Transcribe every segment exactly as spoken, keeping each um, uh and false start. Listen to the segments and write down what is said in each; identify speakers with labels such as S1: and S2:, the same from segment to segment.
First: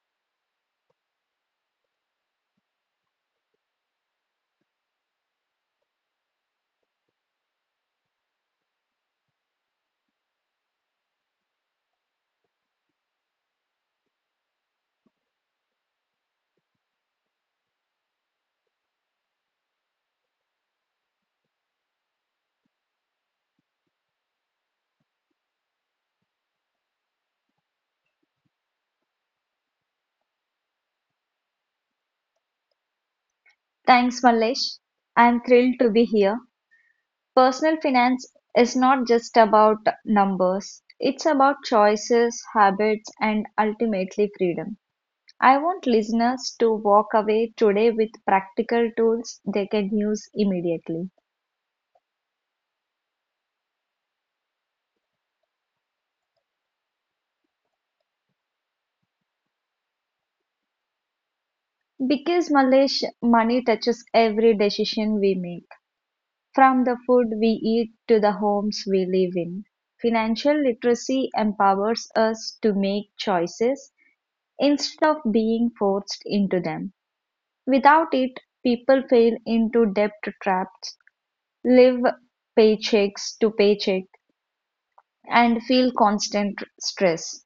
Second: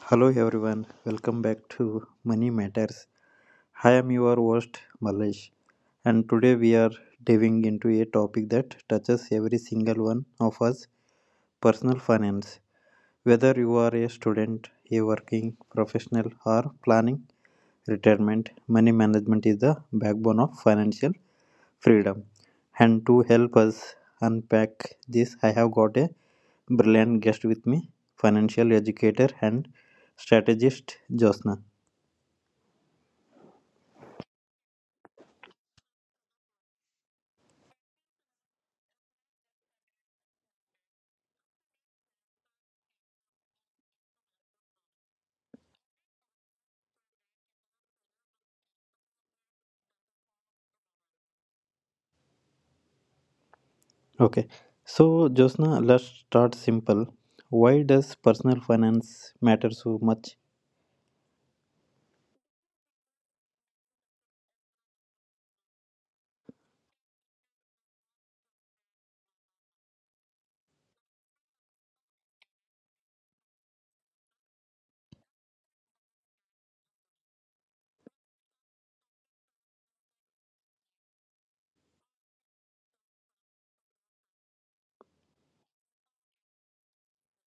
S1: Hello everyone, welcome back to Money Matters. I am your host Malesh, and today we are diving into a topic that touches every single one of us, personal finance. Whether you are a student, a working professional, or planning retirement, money management is the backbone of financial freedom. And to help us unpack this, I have got a brilliant guest with me, financial educator and strategist Josna.
S2: Thanks, Mallesh. I'm thrilled to be here. Personal finance is not just about numbers, it's about choices, habits, and ultimately freedom. I want listeners to walk away today with practical tools they can use immediately.
S1: Okay, so Josna, let's start simple. Why does personal finance matter so much?
S2: Because, Mallesh, money touches every decision we make, from the food we eat to the homes we live in. Financial literacy empowers us to make choices instead of being forced into them. Without it, people fall into debt traps, live paychecks to paycheck, and feel constant stress.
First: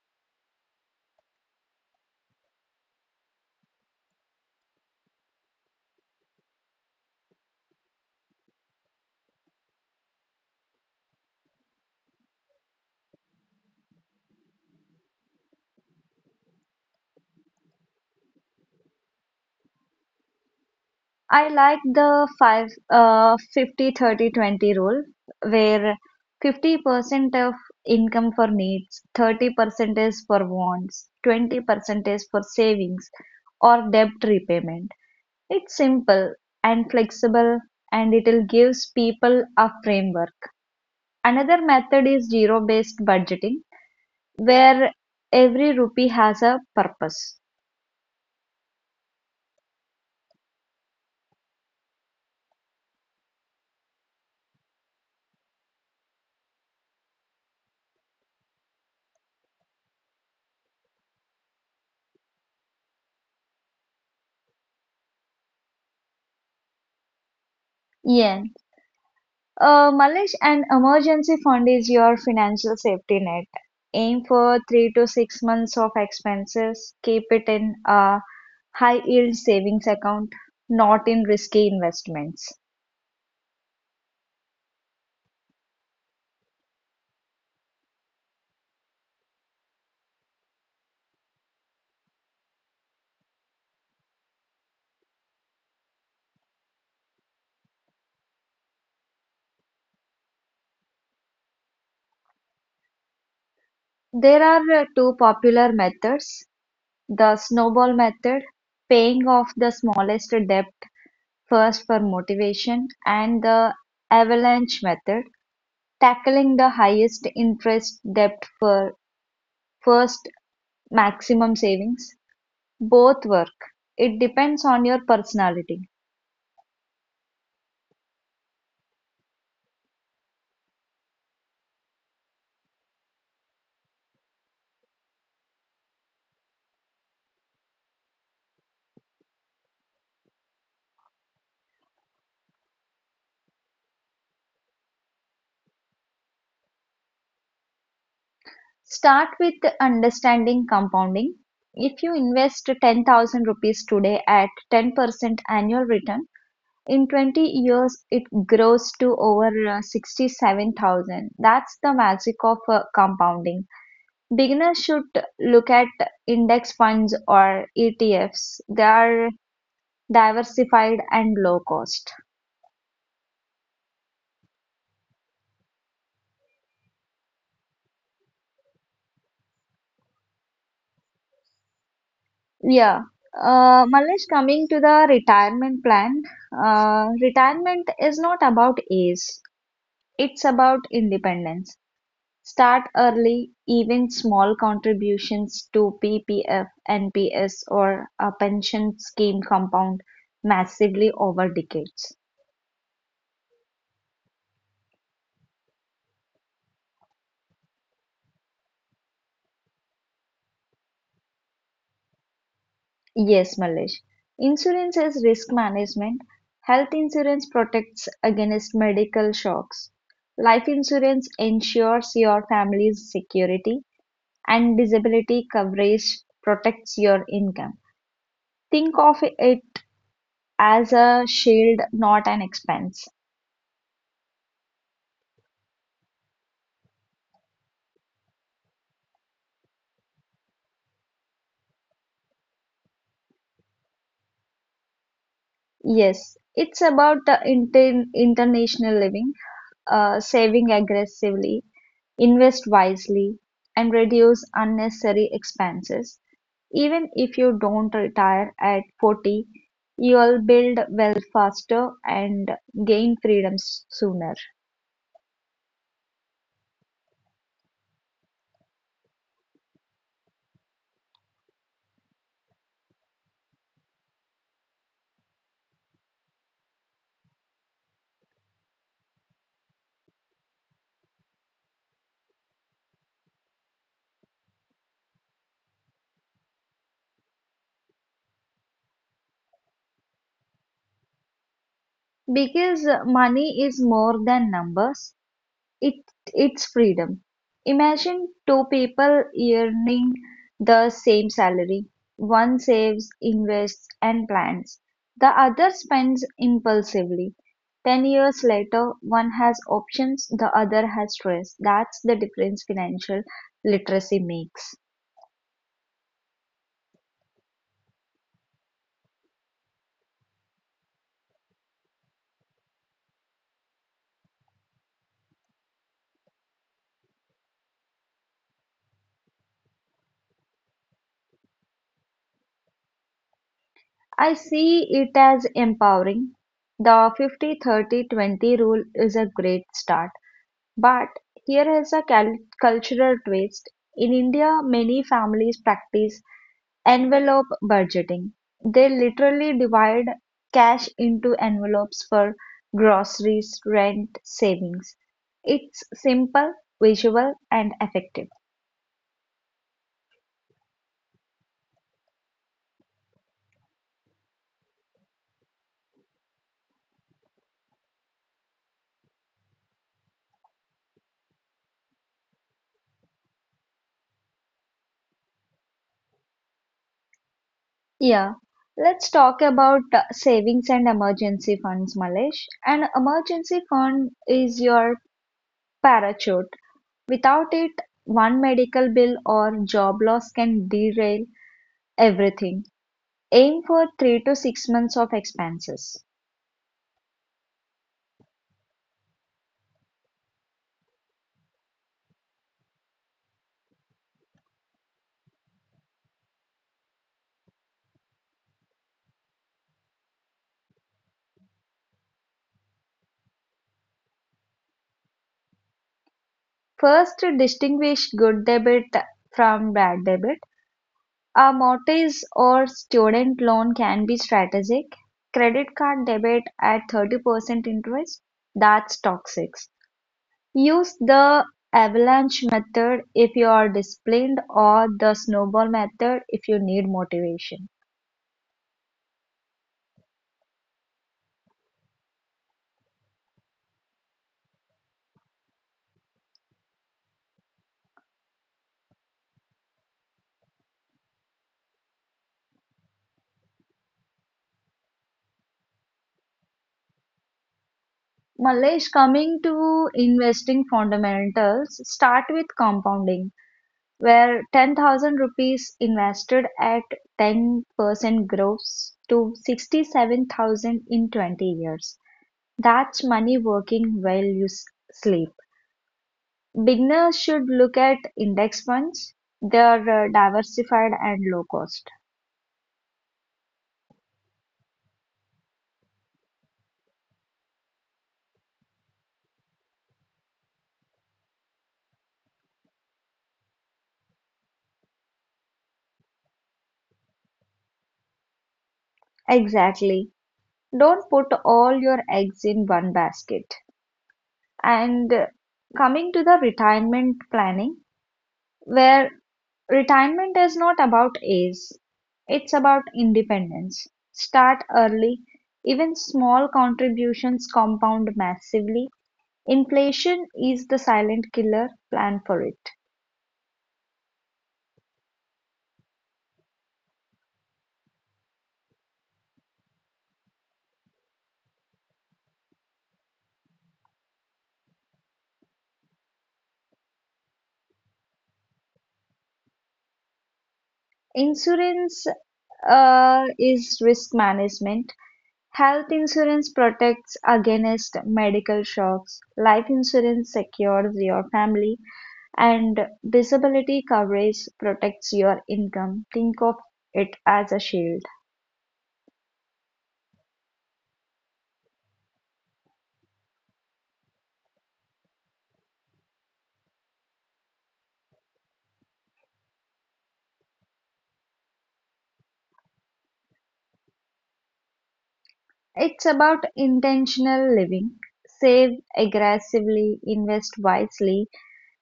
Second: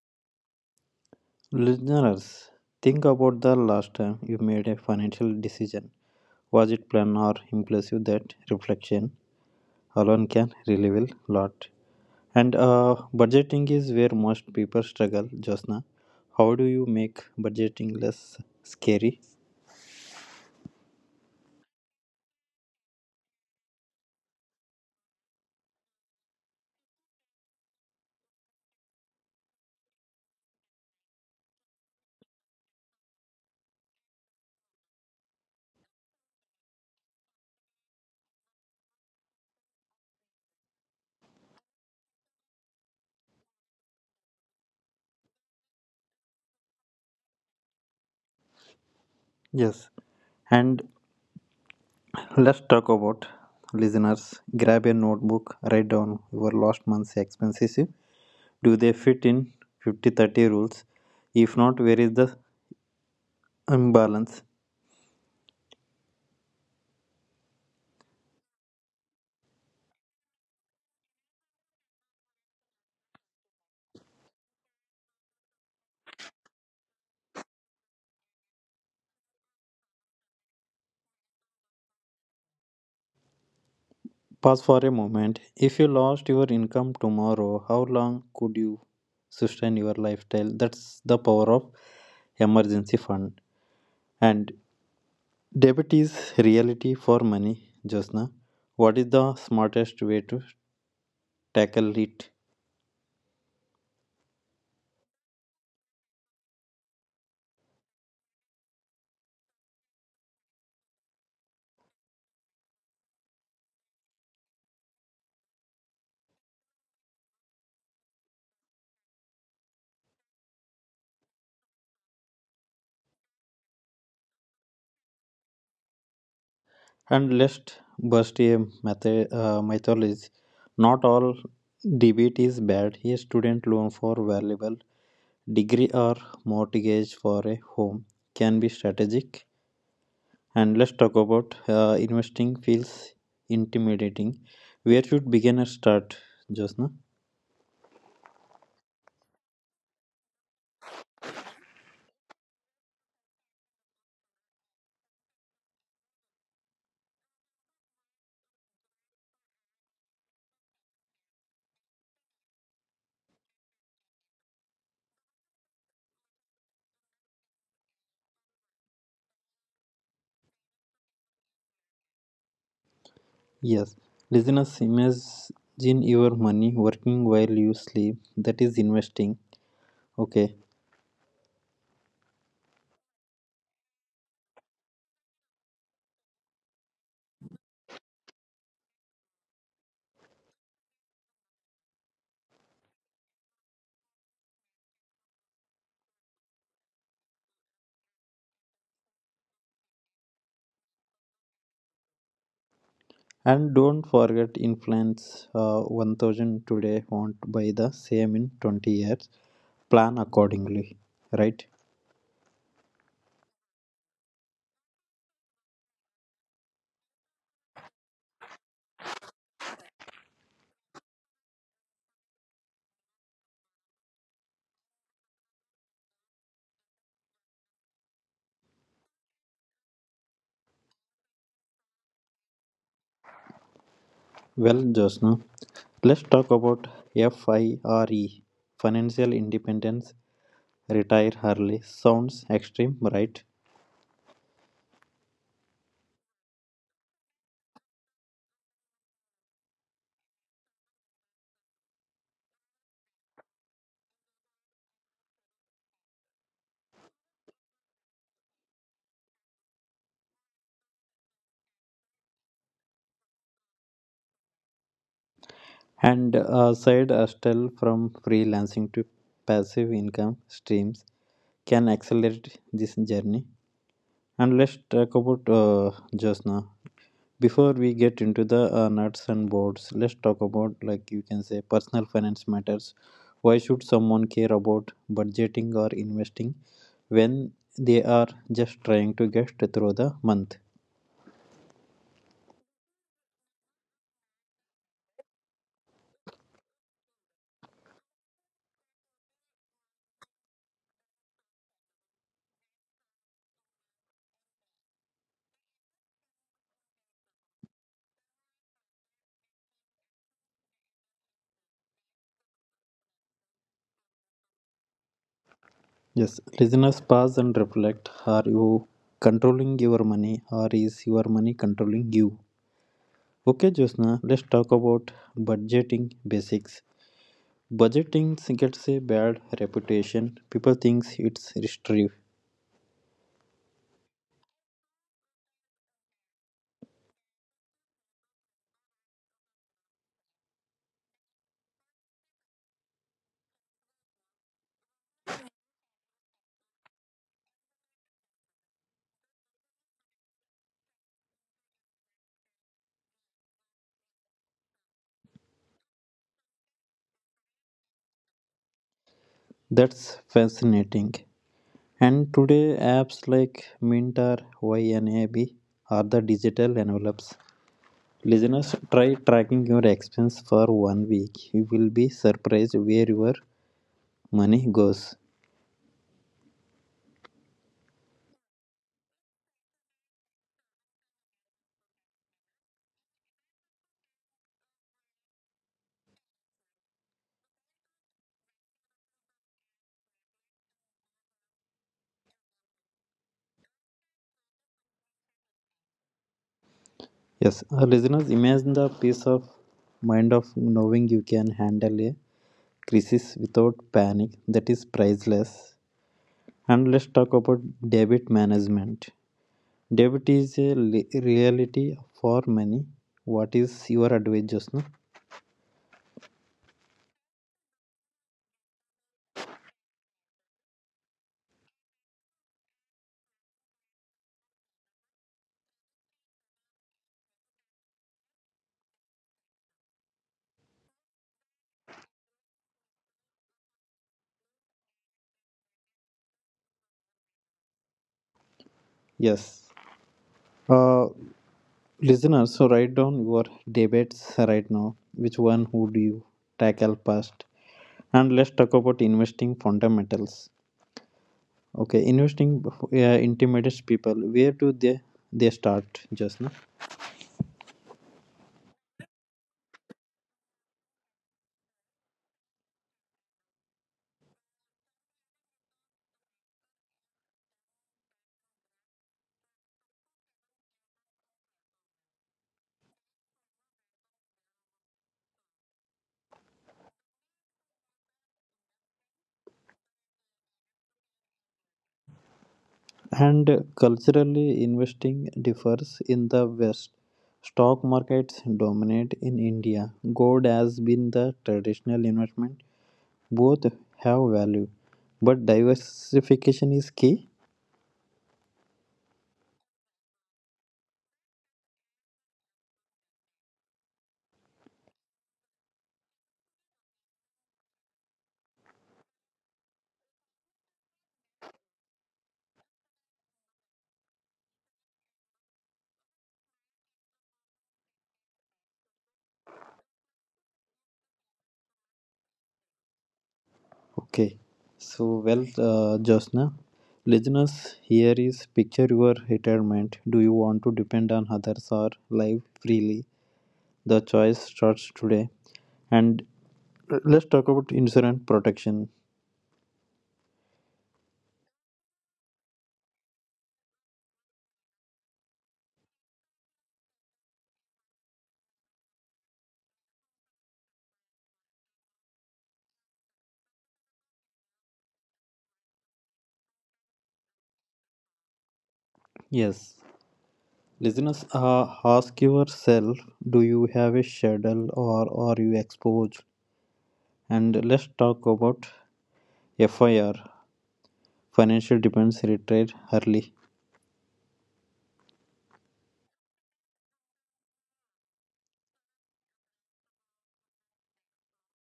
S1: Listeners, think about the last time you made a financial decision. Was it planned or impulsive? That reflection alone can reveal a lot. And uh, budgeting is where most people struggle, Josna. How do you make budgeting less scary?
S2: I like the five, uh, fifty thirty twenty rule where fifty percent of income for needs, thirty percent is for wants, twenty percent is for savings or debt repayment. It's simple and flexible and it gives people a framework. Another method is zero based budgeting where every rupee has a purpose.
S1: Yes. And let's talk about, listeners, grab a notebook, write down your last month's expenses. Do they fit in fifty thirty rules? If not, where is the imbalance?
S2: Yeah. Uh, Malesh, an emergency fund is your financial safety net. Aim for three to six months of expenses. Keep it in a high yield savings account, not in risky investments.
S1: Pause for a moment. If you lost your income tomorrow, how long could you sustain your lifestyle? That's the power of emergency fund. And debt is reality for money, Josna. What is the smartest way to tackle it?
S2: There are uh, two popular methods, the snowball method, paying off the smallest debt first for motivation, and the avalanche method, tackling the highest interest debt for first maximum savings. Both work, it depends on your personality.
S1: And let's bust a method, uh, mythology. Not all debit is bad. A student loan for valuable degree or mortgage for a home can be strategic. And let's talk about, uh, investing feels intimidating. Where should beginners start, Josna?
S2: Start with understanding compounding. If you invest ten thousand rupees today at ten percent annual return, in twenty years it grows to over uh, sixty-seven thousand. That's the magic of uh, compounding. Beginners should look at index funds or E T Fs. They are diversified and low cost.
S1: Yes, listeners, imagine your money working while you sleep. That is investing. Okay,
S2: Yeah. Uh, Malesh, coming to the retirement plan, uh, retirement is not about age, it's about independence. Start early, even small contributions to P P F, N P S, or a pension scheme compound massively over decades.
S1: and don't forget influence, uh, one thousand today won't buy the same in twenty years. Plan accordingly, right?
S2: Yes, Malesh. Insurance is risk management. Health insurance protects against medical shocks. Life insurance ensures your family's security. and disability coverage protects your income. Think of it as a shield, not an expense.
S1: Well, Josna, let's talk about FIRE, financial independence, retire early. Sounds extreme, right?
S2: Yes, it's about the inter- international living, uh, saving aggressively, invest wisely, and reduce unnecessary expenses. Even if you don't retire at forty, you'll build wealth faster and gain freedom s- sooner.
S1: And a side hustle, from freelancing to passive income streams, can accelerate this journey. And let's talk about, uh, just now. Before we get into the uh, nuts and bolts, let's talk about, like you can say, personal finance matters. Why should someone care about budgeting or investing when they are just trying to get through the month?
S2: Because uh, money is more than numbers, It it's freedom. Imagine two people earning the same salary. One saves, invests, and plans. The other spends impulsively. Ten years later, one has options, the other has stress. That's the difference financial literacy makes.
S1: Yes, listeners, pause and reflect. Are you controlling your money or is your money controlling you? Okay, Josna, let's talk about budgeting basics. Budgeting gets a bad reputation. People think it's restrictive.
S2: I see it as empowering. The fifty thirty twenty rule is a great start. But here is a cal- cultural twist: in India, many families practice envelope budgeting. They literally divide cash into envelopes for groceries, rent, savings. It's simple, visual, and effective.
S1: That's fascinating. And today, apps like Mint or YNAB are the digital envelopes. Listeners, try tracking your expense for one week. You will be surprised where your money goes.
S2: Yeah, let's talk about uh, savings and emergency funds, Malesh. An emergency fund is your parachute. Without it, one medical bill or job loss can derail everything. Aim for three to six months of expenses.
S1: Yes, uh, listeners, imagine the peace of mind of knowing you can handle a crisis without panic. That is priceless. And let's talk about debit management. Debit is a li- reality for many. What is your advice, Josna?
S2: First, distinguish good debit from bad debit. A mortgage or student loan can be strategic. Credit card debit at thirty percent interest, that's toxic. Use the avalanche method if you are disciplined or the snowball method if you need motivation.
S1: Yes. Uh, Listeners, so write down your debates right now. Which one would you tackle first? And let's talk about investing fundamentals. Okay, investing, uh, intimidates people. Where do they they start, just now?
S2: Mallesh, coming to investing fundamentals, start with compounding, where ten thousand rupees invested at ten percent grows to sixty-seven thousand in twenty years. That's money working while you s- sleep. Beginners should look at index funds. They are uh, diversified and low cost.
S1: And culturally, investing differs in the West. Stock markets dominate in India. Gold has been the traditional investment. Both have value, but diversification is key.
S2: Exactly. Don't put all your eggs in one basket. And uh, coming to the retirement planning where retirement is not about age, it's about independence. Start early, even small contributions compound massively. Inflation is the silent killer, plan for it.
S1: Okay, so well, uh, Josna, listeners, here is, picture your retirement. Do you want to depend on others or live freely? The choice starts today. And uh, let's talk about insurance protection.
S2: Insurance uh, is risk management. Health insurance protects against medical shocks, life insurance secures your family, and disability coverage protects your income. Think of it as a shield.
S1: Yes, listeners, uh, ask yourself, do you have a schedule or are you exposed? And let's talk about FIR, financial dependence, retired early.
S2: It's about intentional living. Save aggressively, invest wisely,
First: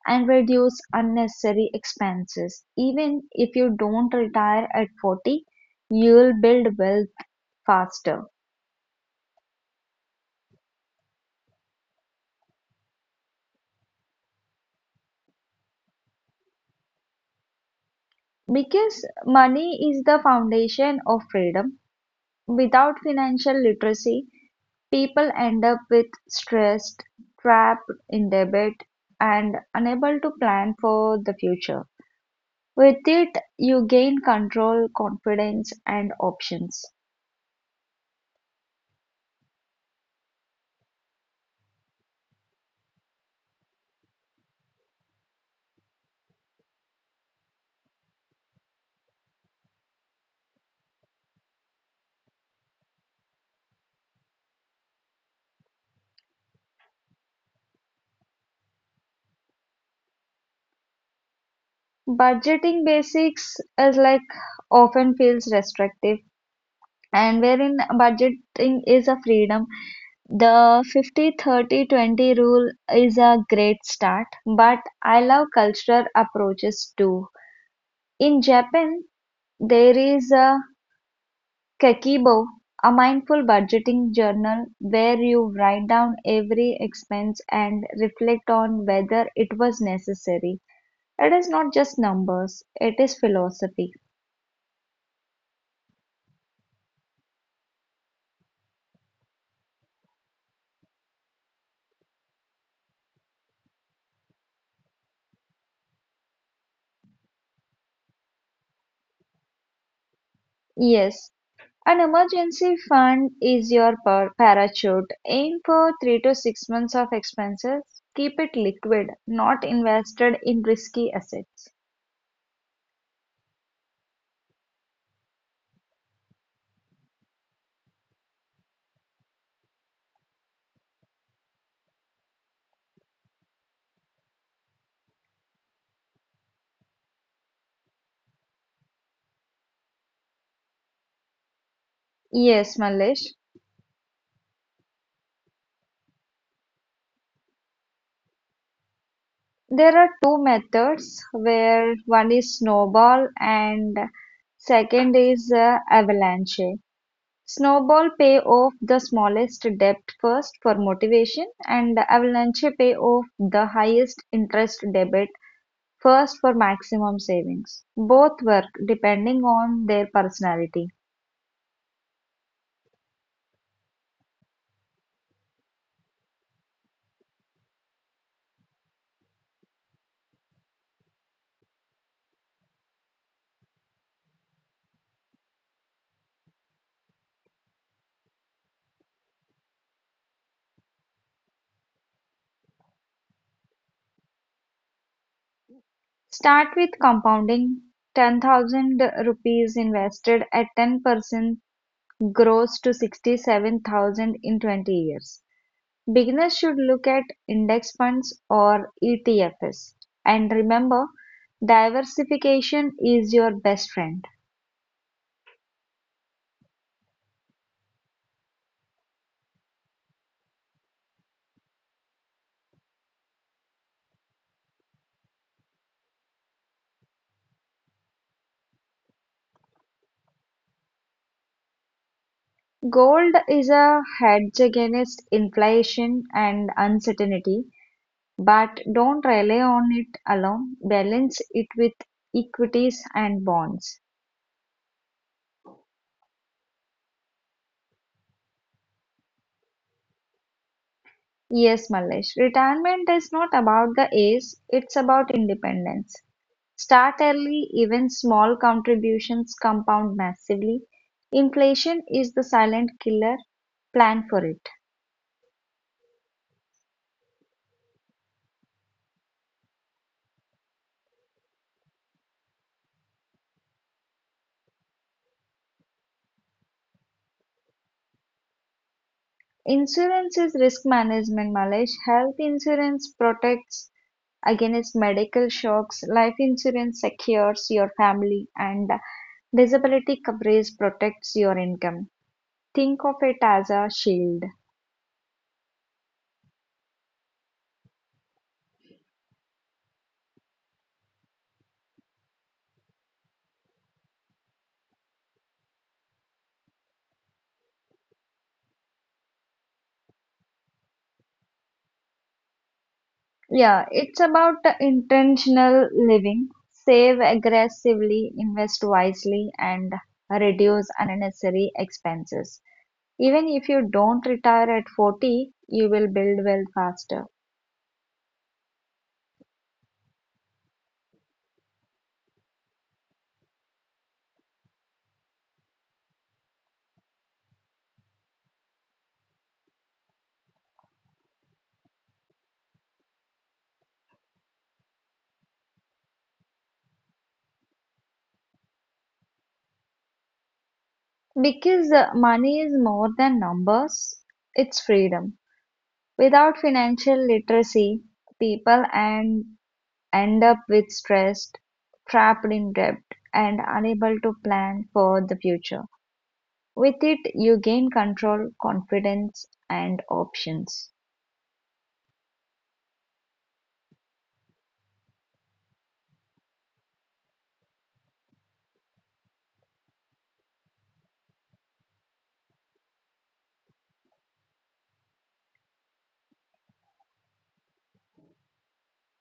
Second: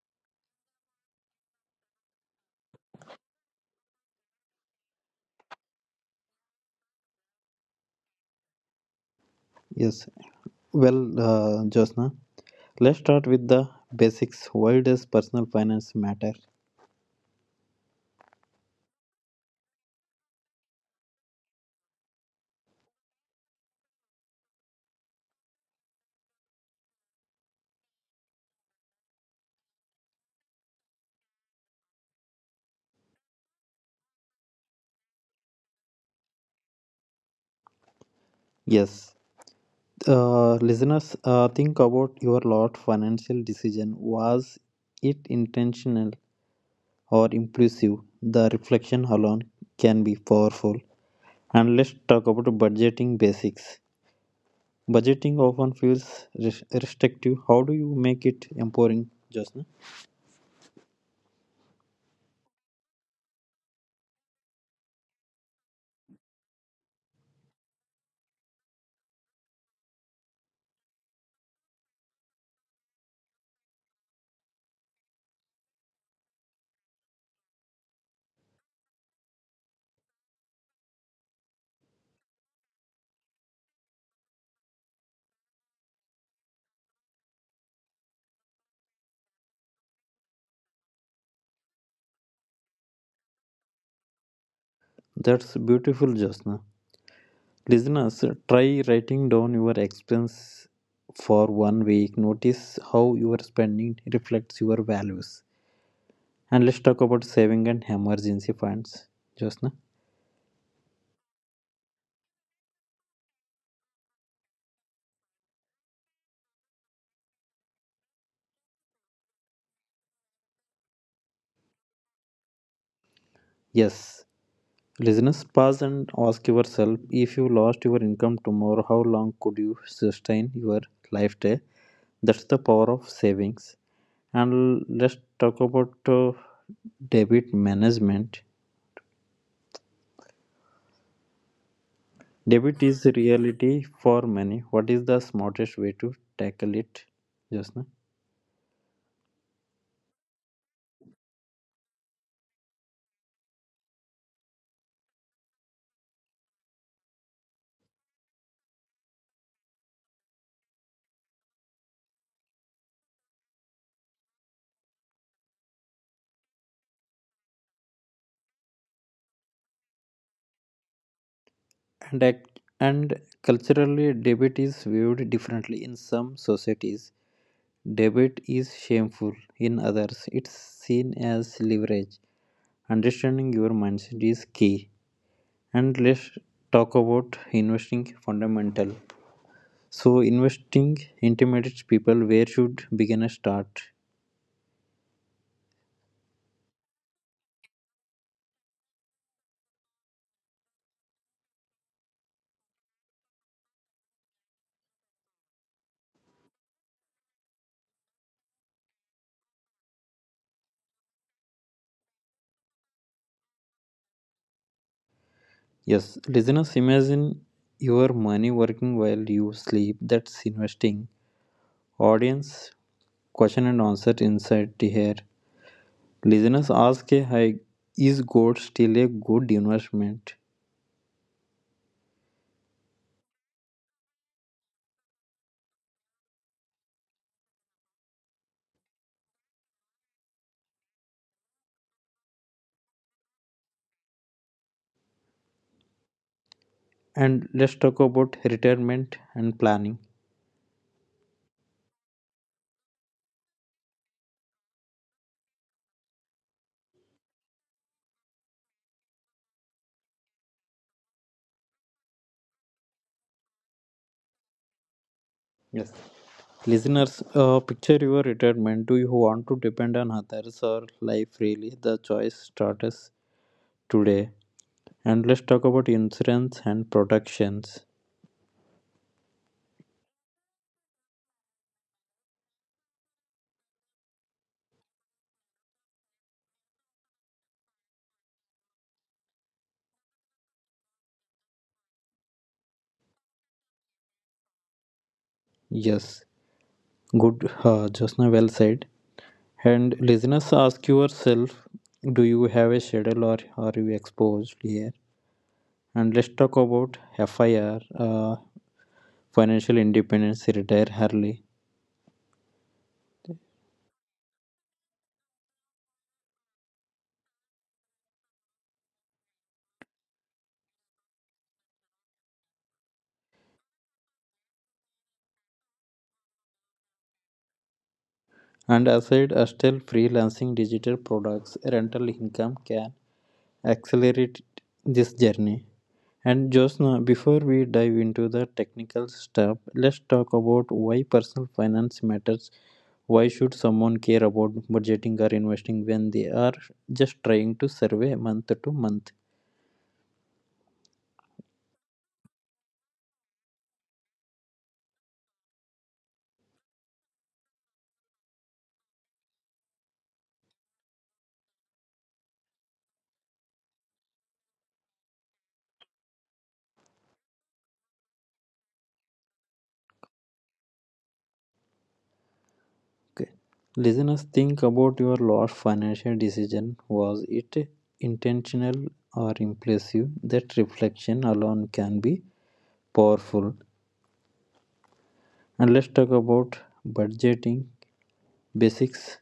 S2: and reduce unnecessary expenses. Even if you don't retire at forty, you'll build wealth faster.
S1: Yes, well, uh, Josna, let's start with the basics. Why does personal finance matter?
S2: Because money is the foundation of freedom. Without financial literacy, people end up with stressed, trapped in their debt, and unable to plan for the future. With it, you gain control, confidence, and options.
S1: Yes, uh, listeners, uh, think about your lot financial decision. Was it intentional or impulsive? The reflection alone can be powerful. And let's talk about budgeting basics. Budgeting often feels res- restrictive. How do you make it empowering, Josna?
S2: Budgeting basics is like often feels restrictive, and wherein budgeting is a freedom. The fifty thirty twenty rule is a great start, but I love cultural approaches too. In Japan, there is a Kekibo, a mindful budgeting journal where you write down every expense and reflect on whether it was necessary. It is not just numbers, it is philosophy.
S1: That's beautiful, Josna. Listeners, try writing down your expense for one week. Notice how your spending reflects your values. And let's talk about saving and emergency funds, Josna.
S2: Yes, An emergency fund is your par- parachute. Aim for three to six months of expenses. Keep it liquid, not invested in risky assets.
S1: Yes, listeners, pause and ask yourself, if you lost your income tomorrow, how long could you sustain your lifestyle? That's the power of savings. And let's talk about, uh, debit management. Debit
S2: Yes,
S1: is the
S2: Malesh.
S1: reality for many. What is the smartest way to tackle it, Josna?
S2: There are two methods where one is snowball and second is uh, avalanche. Snowball pay off the smallest debt first for motivation and avalanche pay off the highest interest debit First for maximum savings. Both work depending on their personality.
S1: And act- and culturally, debit is viewed differently in some societies. Debit is shameful in others, it's seen as leverage. Understanding your mindset is key. And let's talk about investing fundamental. So, investing intimidates people. Where should beginners start?
S2: Start with compounding ten thousand rupees invested at ten percent grows to sixty-seven thousand in twenty years. Beginners should look at index funds or E T Fs. And remember, diversification is your best friend.
S1: Yes, listeners, imagine your money working while you sleep. That's investing. Audience question and answer inside here. Listeners ask, "Hey, is gold still a good investment?
S2: Gold is a hedge against inflation and uncertainty, But don't rely on it alone, balance it with equities and bonds.
S1: And let's talk about retirement and planning.
S2: Yes, Mallesh. retirement is not about the age, it's about independence. Start early, even small contributions compound massively. Inflation is the silent killer, plan for it.
S1: Yes. Listeners, uh, picture your retirement. Do you want to depend on others or life freely? The choice starts today. And let's talk about insurance and protections.
S2: Insurance is risk management, Malesh. Health insurance protects against medical shocks, life insurance secures your family, and disability coverage protects your income. Think of it as a shield.
S1: Yes, good, uh, Josna, well said. And listeners, ask yourself, do you have a schedule or are you exposed here? And let's talk about F I R, uh, financial independence, retire early.
S2: Yeah, it's about intentional living. Save aggressively, invest wisely, and reduce unnecessary expenses. Even if you don't retire at forty, you will build wealth faster.
S1: And aside still, freelancing, digital products, rental income can accelerate this journey. And Josna, before we dive into the technical stuff, let's talk about why personal finance matters. Why should someone care about budgeting or investing when they are just trying to survey month to month?
S2: Because uh, money is more than numbers, it's freedom. Without financial literacy, people and end up with stressed, trapped in debt, and unable to plan for the future. With it, you gain control, confidence, and options.
S1: Okay. Listeners, think about your last financial decision. Was it intentional or impulsive? That reflection alone can be powerful. And let's talk about budgeting basics,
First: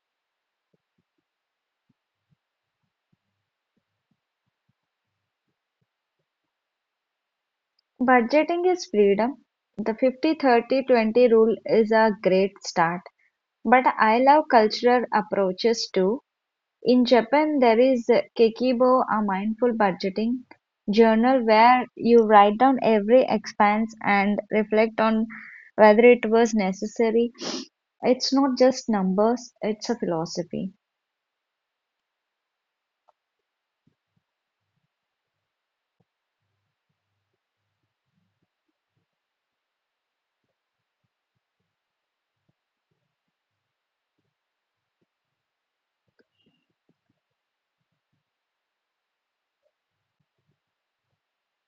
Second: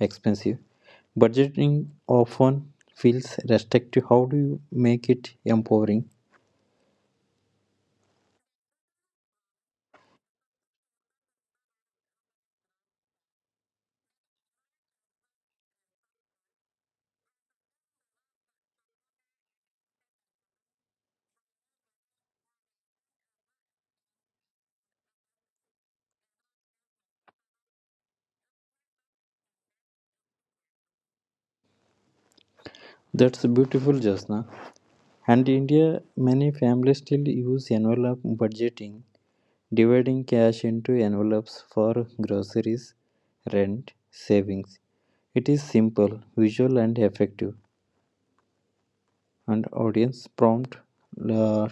S1: expensive. Budgeting often feels restrictive. How do you make it empowering?
S2: Budgeting is freedom. The fifty thirty twenty rule is a great start, but I love cultural approaches too. In Japan there is "Keikibo", a mindful budgeting journal where you write down every expense and reflect on whether it was necessary. It's not just numbers, it's a philosophy.
S1: That's beautiful, Jasna. And in India, many families still use envelope budgeting, dividing cash into envelopes for groceries, rent, savings. It is simple, visual, and effective. And audience prompt, uh,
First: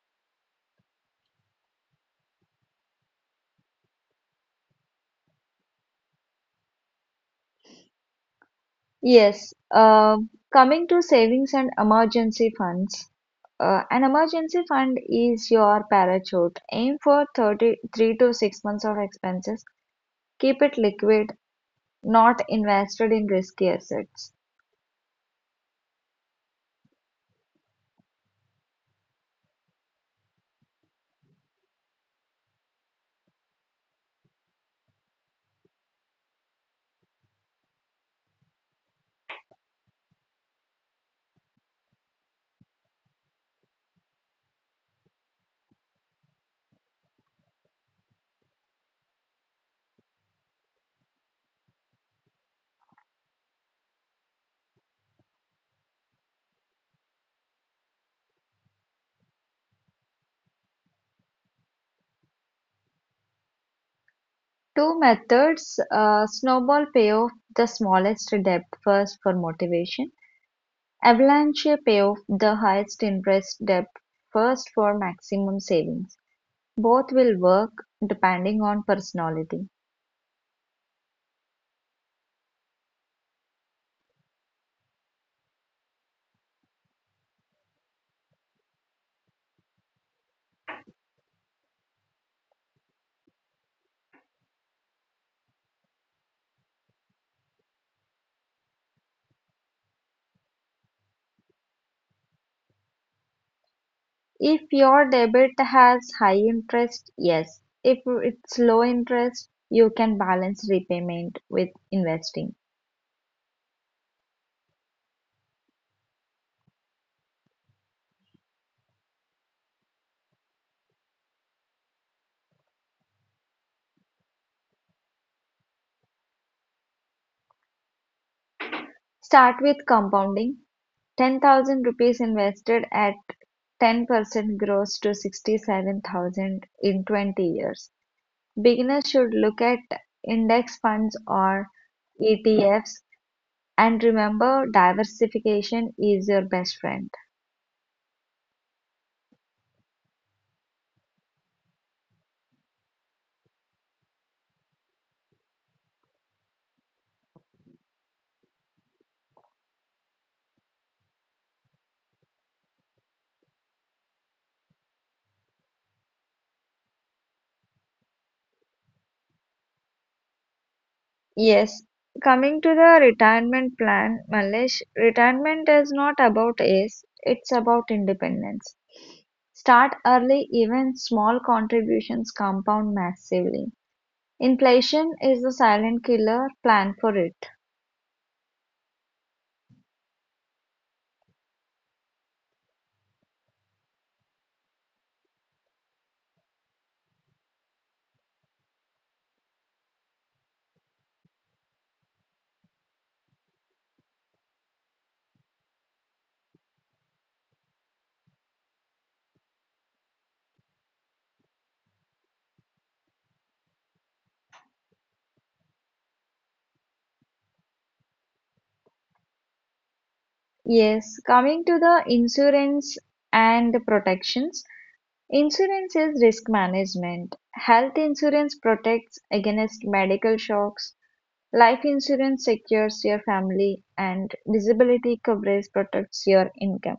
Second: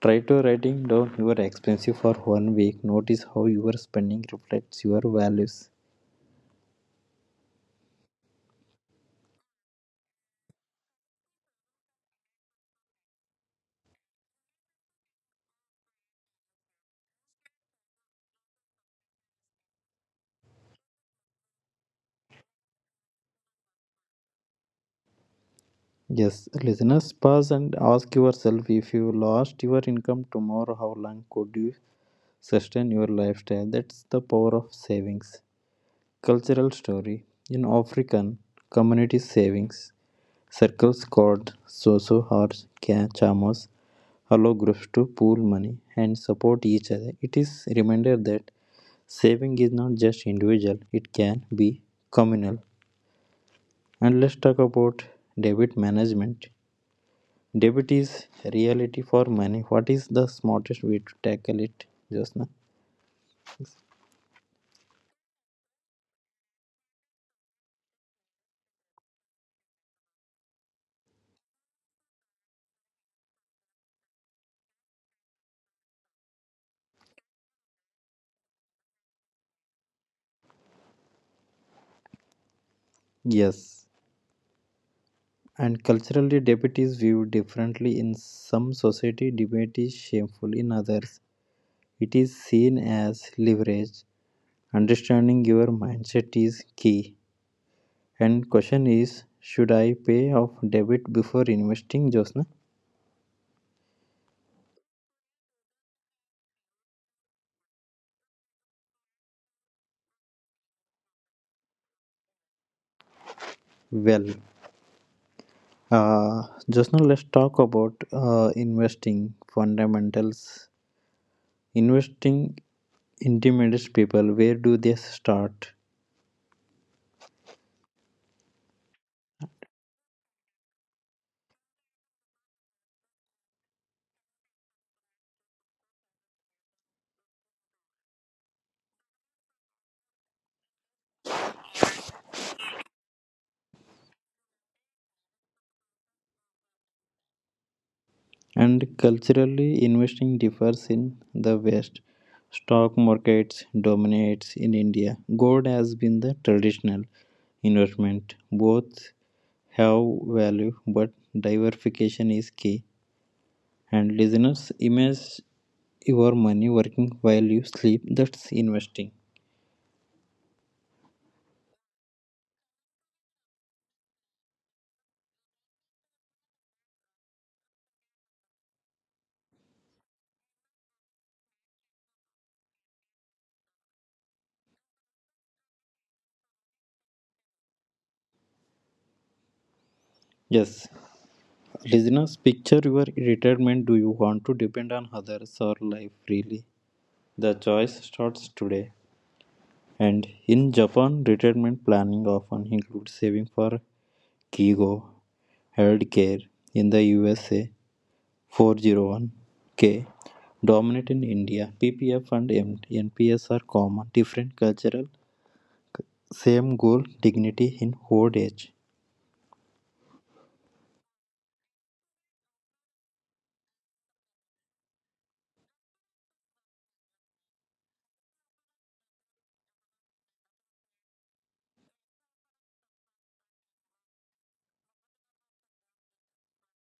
S1: try to writing down your expenses for one week. Notice how your spending reflects your values.
S2: Yes, uh, coming to savings and emergency funds. Uh, an emergency fund is your parachute. Aim for thirty-three to six months of expenses. Keep it liquid, not invested in risky assets.
S1: Yes, listeners, pause and ask yourself, if you lost your income tomorrow, how long could you sustain your lifestyle? That's the power of savings. Cultural story. In African community savings, circles called soso or cha- chamos allow groups to pool money and support each other. It is a reminder that saving is not just individual, it can be communal. And let's talk about debt management. Debt is reality for many. What is the smartest way to tackle it, Josna?
S2: Two methods uh, snowball payoff the smallest debt first for motivation, avalanche payoff the highest interest debt first for maximum savings. Both will work depending on personality.
S1: Yes. And culturally, debt is viewed differently in some society. Debt is shameful in others. It is seen as leverage. Understanding your mindset is key. And question is, should I pay off debt before investing, Josna?
S2: If your debit has high interest, yes. If it's low interest, you can balance repayment with investing.
S1: Well, Uh, just now, let's talk about, uh, investing fundamentals. Investing intimidates people. Where do they start?
S2: Start with compounding. Ten thousand rupees invested at ten percent grows to sixty-seven thousand in twenty years. Beginners should look at index funds or E T Fs and remember diversification is your best friend.
S1: And culturally, investing differs in the West. Stock markets dominates in India. Gold has been the traditional investment. Both have value, but diversification is key. And listeners, imagine your money working while you sleep. That's investing.
S2: Yes, coming to the retirement plan, Malesh, retirement is not about age, it's about independence. Start early, even small contributions compound massively. Inflation is the silent killer, plan for it.
S1: Yes, listeners, picture your retirement. Do you want to depend on others or live freely? The choice starts today. And in Japan, retirement planning often includes saving for Kigo, healthcare. In the U S A, four oh one k, dominant in India, P P F and M- N P S are common, different cultural, same goal, dignity in old age.
S2: Yes, coming to the insurance and the protections. Insurance is risk management. Health insurance protects against medical shocks. Life insurance secures your family and disability coverage protects your income.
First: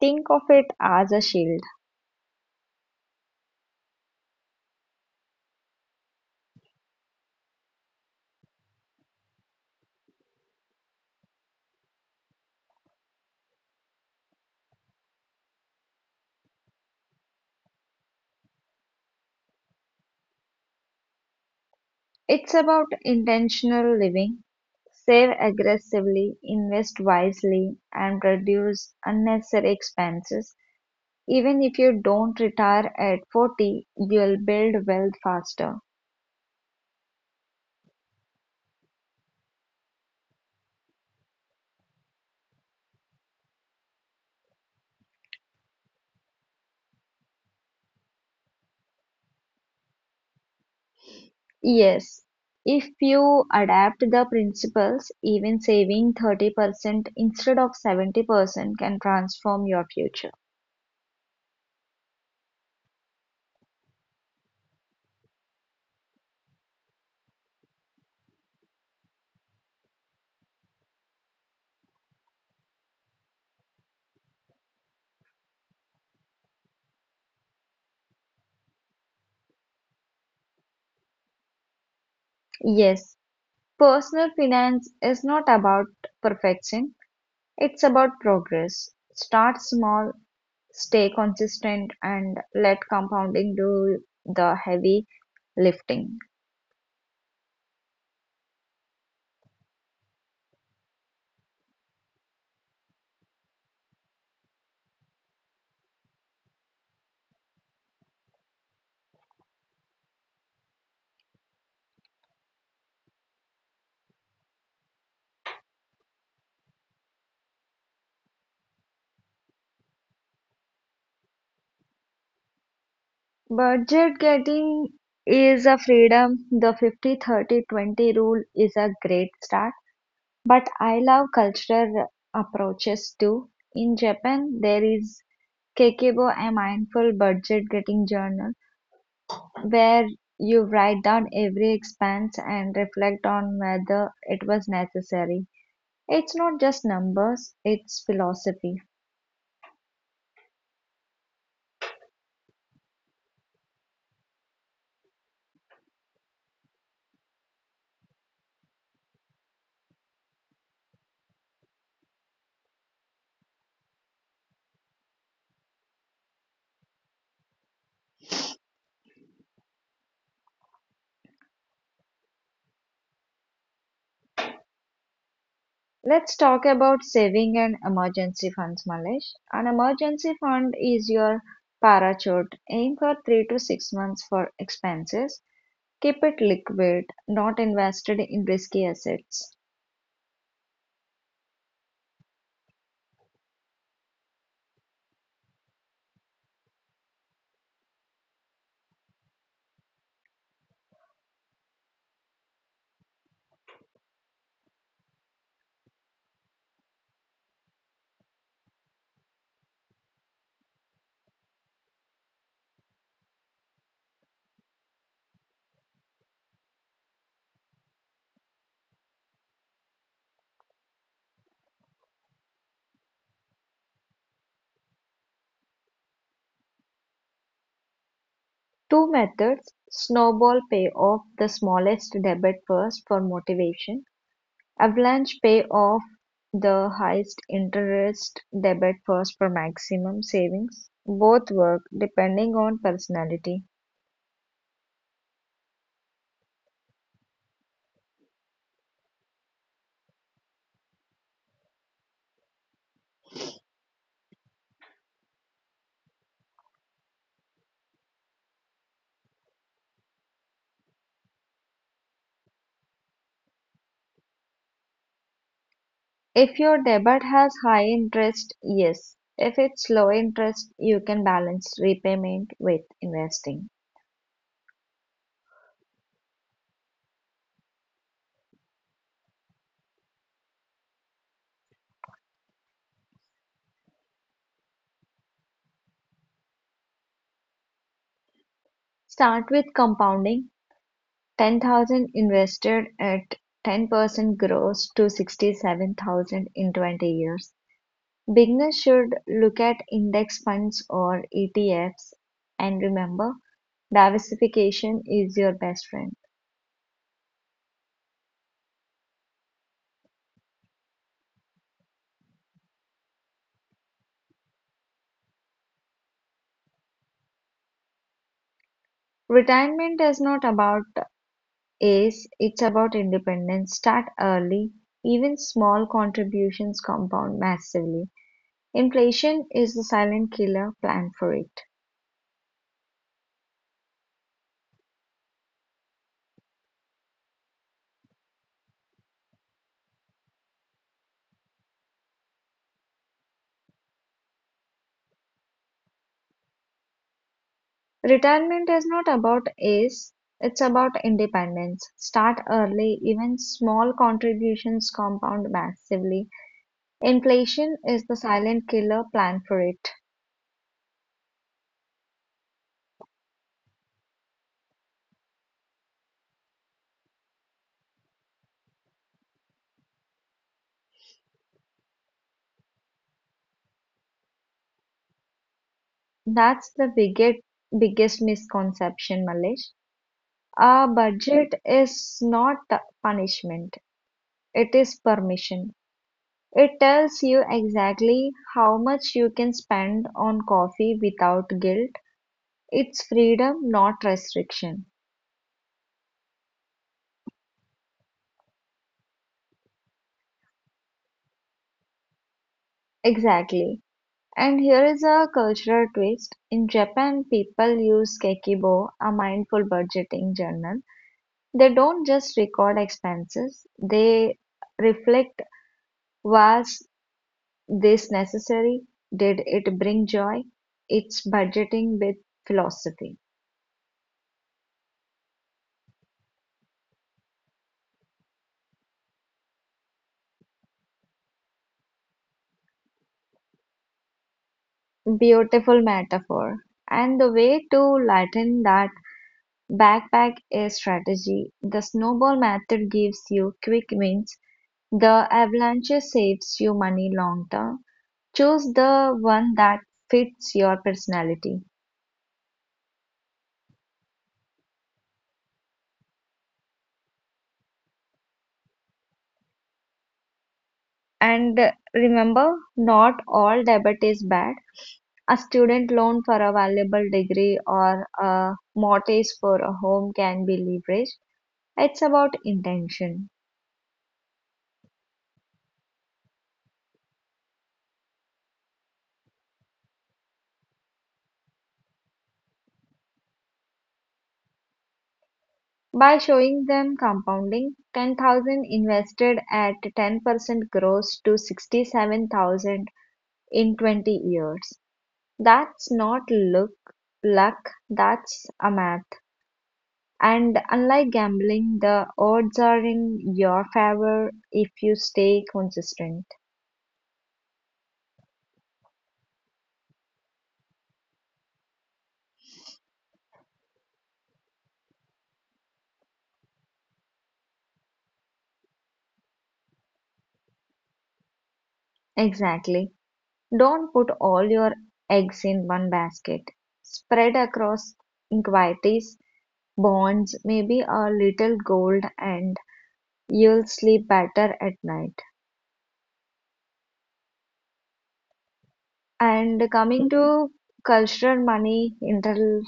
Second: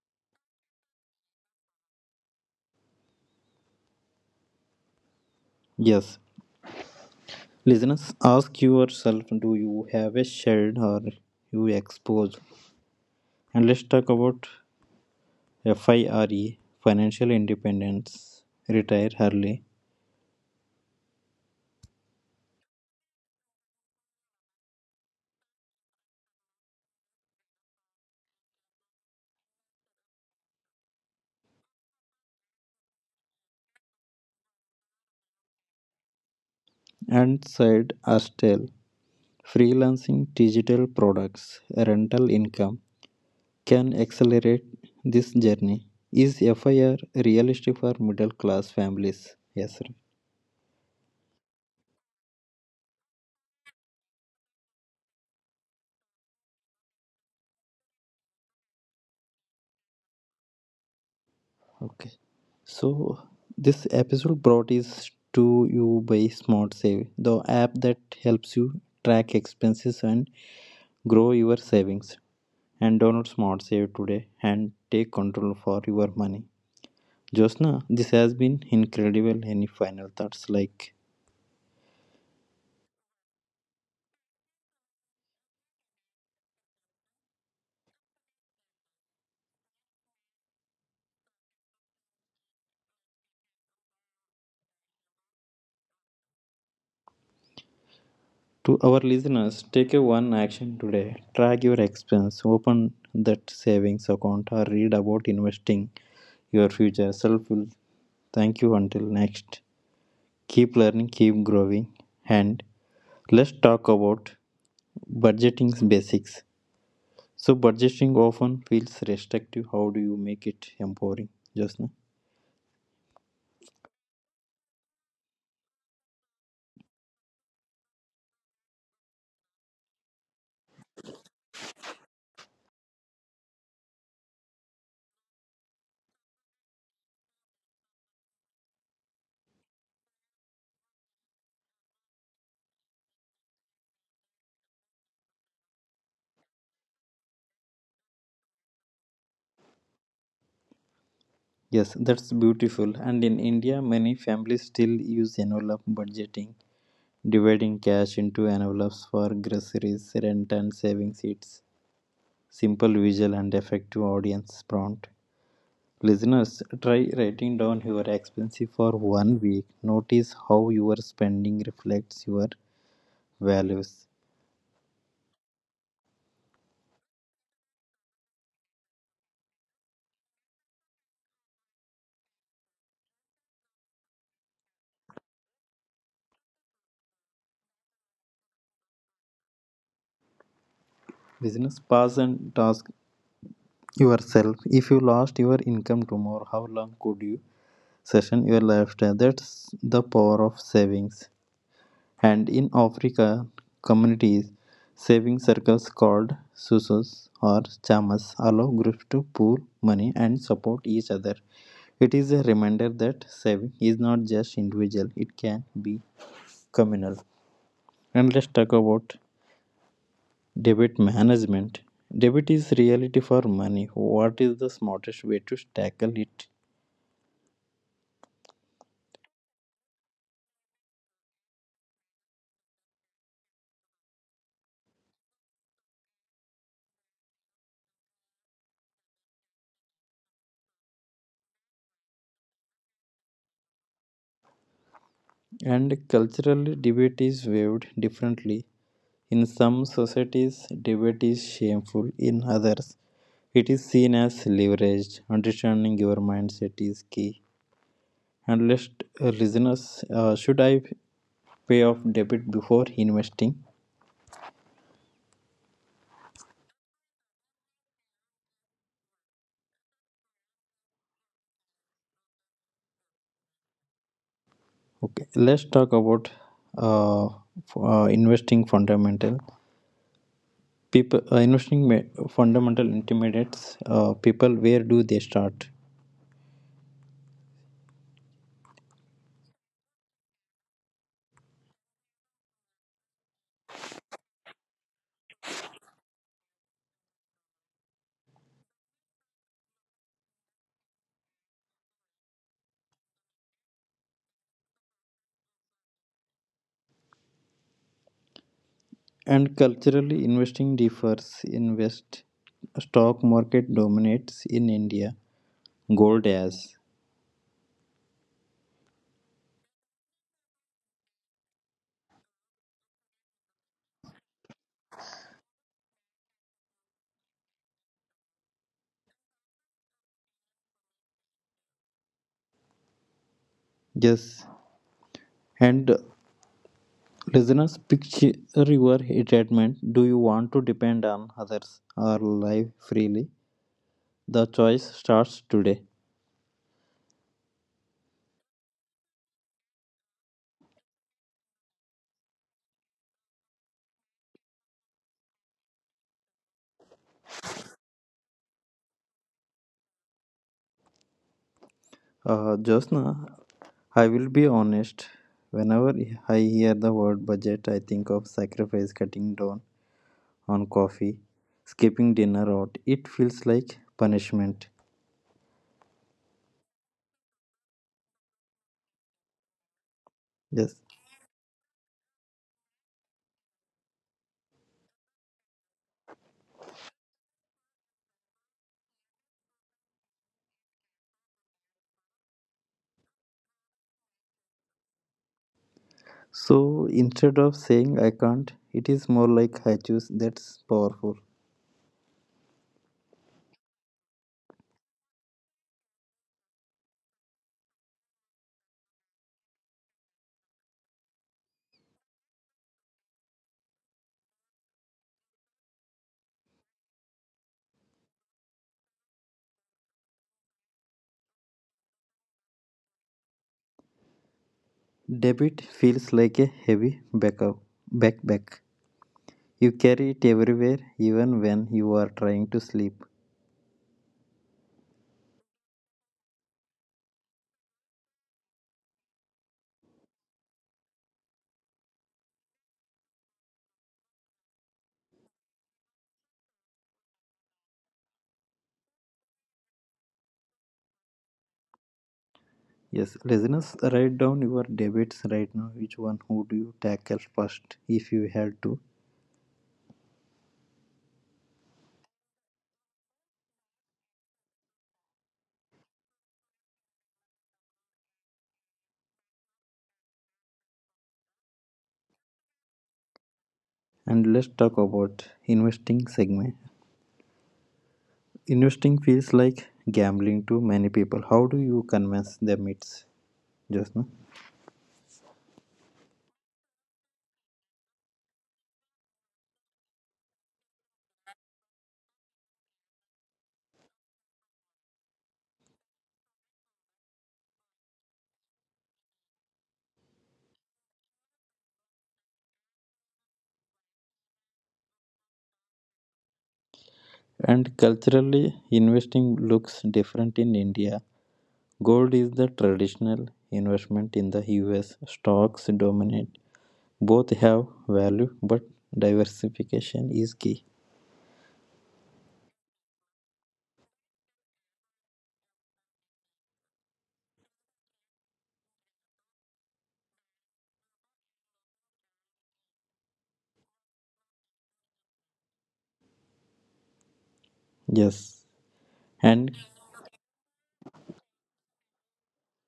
S2: Think of it as a shield.
S1: Yes, listeners, ask yourself, do you have a shared or you exposed? And let's talk about FIRE, financial independence, retire early,
S2: It's about intentional living. Save aggressively, invest wisely, and reduce unnecessary expenses. Even if you don't retire at forty, you'll build wealth faster.
S1: and side hustle, freelancing, digital products, rental income can accelerate this journey. Is FIRE realistic for middle class families? Yes, sir.
S2: Yes, if you adapt the principles, even saving thirty percent instead of seventy percent can transform your future.
S1: Okay. So this episode brought is to you by Smart Save, the app that helps you track expenses and grow your savings. And download Smart Save today and take control for your money. Josna, this has been incredible. Any final thoughts? Like,
S2: Yes, personal finance is not about perfection, it's about progress. Start small, stay consistent, and let compounding do the heavy lifting.
S1: to our listeners, take a one action today. Track your expense, open that savings account, or read about investing. Your future self will thank you. Until next, keep learning, keep growing. And let's talk about budgeting basics. So budgeting often feels restrictive. How do you make it empowering, just?
S2: Budget getting is a freedom. The fifty thirty twenty rule is a great start, but I love cultural approaches too. In Japan, there is Kekebo, a mindful budget getting journal, where you write down every expense and reflect on whether it was necessary. It's not just numbers, it's philosophy.
S1: Yes, that's beautiful. And in India, many families still use envelope budgeting, dividing cash into envelopes for groceries, rent, and savings. It's simple, visual, and effective. Audience prompt, listeners, try writing down your expenses for one week. Notice how your spending reflects your values.
S2: Let's talk about saving and emergency funds, Malesh. An emergency fund is your parachute. Aim for three to six months for expenses. Keep it liquid, not invested in risky assets.
S1: Business pass and task yourself. If you lost your income tomorrow, how long could you session your lifestyle? That's the power of savings. And in African communities, saving circles called susus or chamas allow groups to pool money and support each other. It is a reminder that saving is not just individual, it can be communal. And let's talk about debit management. Debit is reality for money. What is the smartest way to tackle it?
S2: Two methods snowball pay off the smallest debit first for motivation, avalanche pay off the highest interest debit first for maximum savings. Both work depending on personality.
S1: And culturally, debit is viewed differently. In some societies, debate is shameful. In others, it is seen as leveraged. Understanding your mindset is key. And let, uh, listeners, uh, should I pay off debit before investing?
S2: If your debit has high interest, yes. If it's low interest, you can balance repayment with investing.
S1: Okay, let's talk about, uh, f- uh, investing fundamental. People, uh, investing ma- fundamental intimidates, uh, people. Where do they start?
S2: Start with compounding ten thousand invested at ten percent gross to sixty-seven thousand in twenty years. Beginners should look at index funds or E T Fs and remember diversification is your best friend.
S1: And culturally, investing differs. Invest stock market dominates in India, gold as.
S2: Retirement is not about Is it's about independence. Start early. Even small contributions compound massively. Inflation is the silent killer. Plan for it.
S1: Yes, and listeners, picture your treatment. Do you want to depend on others or live freely? The choice starts today.
S2: Retirement is not about is. It's about independence. Start early. Even small contributions compound massively. Inflation is the silent killer. Plan for it.
S1: uh, Josna, I will be honest. Whenever I hear the word budget, I think of sacrifice, cutting down on coffee, skipping dinner out. It feels like punishment.
S2: That's the biggest, biggest misconception, Malesh.
S1: Yes.
S2: A budget is not punishment. It is permission. It tells you exactly how much you can spend on coffee without guilt. It's freedom, not restriction.
S1: So instead of saying I can't, it is more like I choose. That's powerful.
S2: Exactly. And here is a cultural twist. In Japan, people use Kekibo, a mindful budgeting journal. They don't just record expenses, they reflect was this necessary? Did it bring joy? It's budgeting with philosophy.
S1: Debt feels like a heavy backup, backpack. You carry it everywhere, even when you are trying to sleep.
S2: Beautiful metaphor. And the way to lighten that backpack is strategy. The snowball method gives you quick wins. The avalanche saves you money long term. Choose the one that fits your personality.
S1: Yes, listeners, write down your debits right now. Which one would you tackle first if you had to?
S2: And remember, not all debit is bad. A student loan for a valuable degree or a mortgage for a home can be leveraged. It's about intention.
S1: And let's talk about investing segment. Investing feels like gambling to many people. How do you convince them it's just? No?
S2: By showing them compounding, ten thousand invested at ten percent grows to sixty-seven thousand in twenty years. That's not look luck, that's a math. And unlike gambling, the odds are in your favor if you stay consistent.
S1: And culturally, investing looks different in India. Gold is the traditional investment in the U S. Stocks dominate. Both have value, but diversification is key.
S2: Exactly. Don't put all your eggs in one basket. Spread across equities, bonds, maybe a little gold, and you'll sleep better at night.
S1: Yes. And
S2: And coming to cultural money interlude,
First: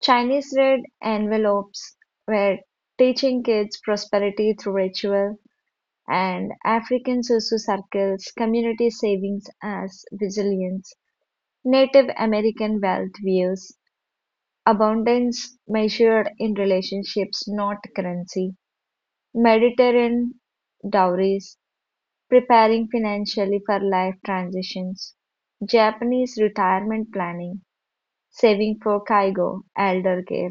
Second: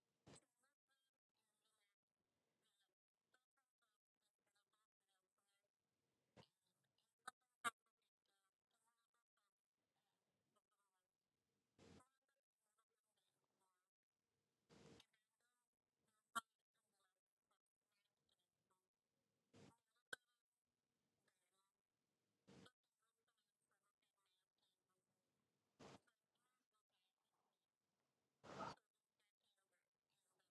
S2: Chinese red envelopes were teaching kids prosperity through ritual, and African susu circles, community savings as resilience, Native American wealth views, abundance measured in relationships, not currency, Mediterranean dowries, preparing financially for life transitions, Japanese retirement planning, saving for kaigo, elder care.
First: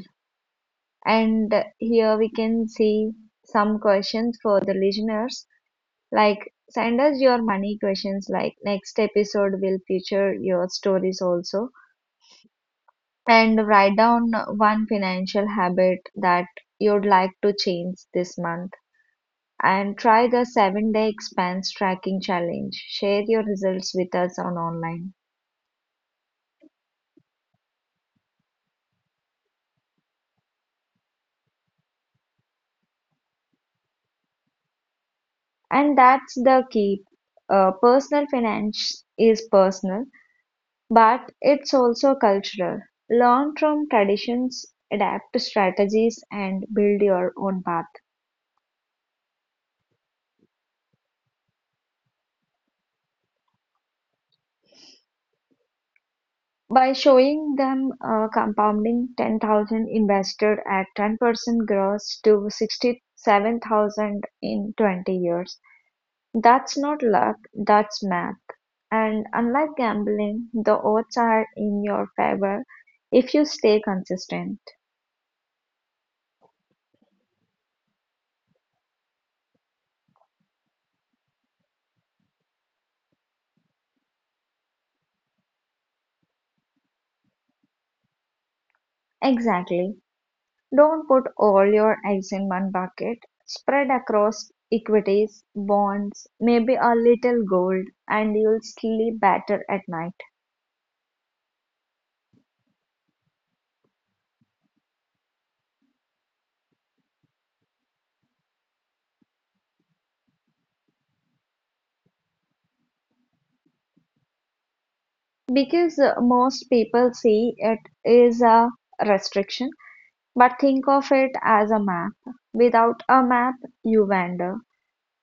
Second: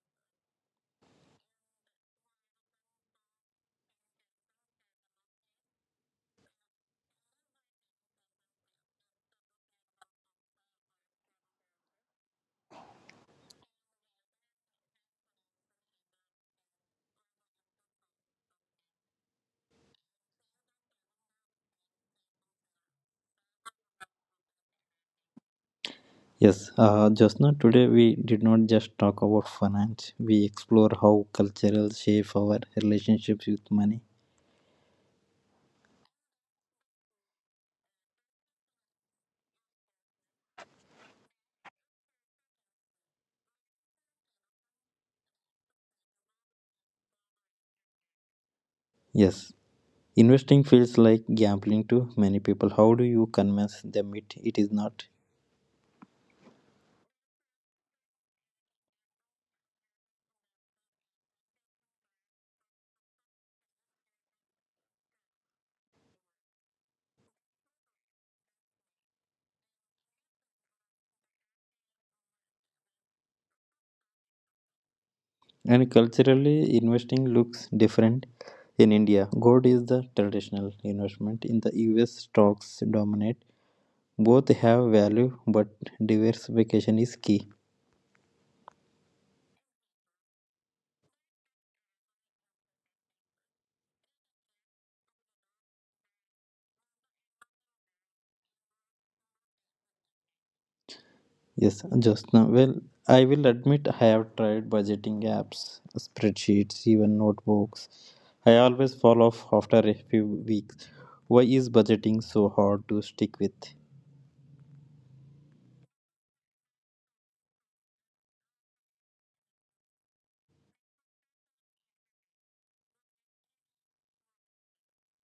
S2: And here we can see some questions for the listeners. Like, send us your money questions. Like, next episode will feature your stories also. And write down one financial habit that you'd like to change this month and try the seven day expense tracking challenge. Share your results with us on online.
S1: yes, uh, just now today we did not just talk about finance. We explore how cultural shape our relationships with money.
S2: And that's the key. Uh, personal finance is personal, but it's also cultural. Learn from traditions, adapt to strategies, and build your own path.
S1: Yes. Investing feels like gambling to many people. How do you convince them it, it is not?
S2: By showing them uh, compounding, ten thousand invested at ten percent gross to sixty-seven thousand in twenty years, that's not luck, that's math. And unlike gambling, the odds are in your favor if you stay consistent.
S1: And culturally, investing looks different in India. Gold is the traditional investment. In the U S, stocks dominate. Both have value, but diversification is key.
S2: Exactly. Don't put all your eggs in one bucket. Spread across equities, bonds, maybe a little gold, and you'll sleep better at night.
S1: Yes, just well, I will admit I have tried budgeting apps, spreadsheets, even notebooks. I always fall off after a few weeks. Why is budgeting so hard to stick with?
S2: Because uh, most people see it is a restriction, but think of it as a map. Without a map, you wander.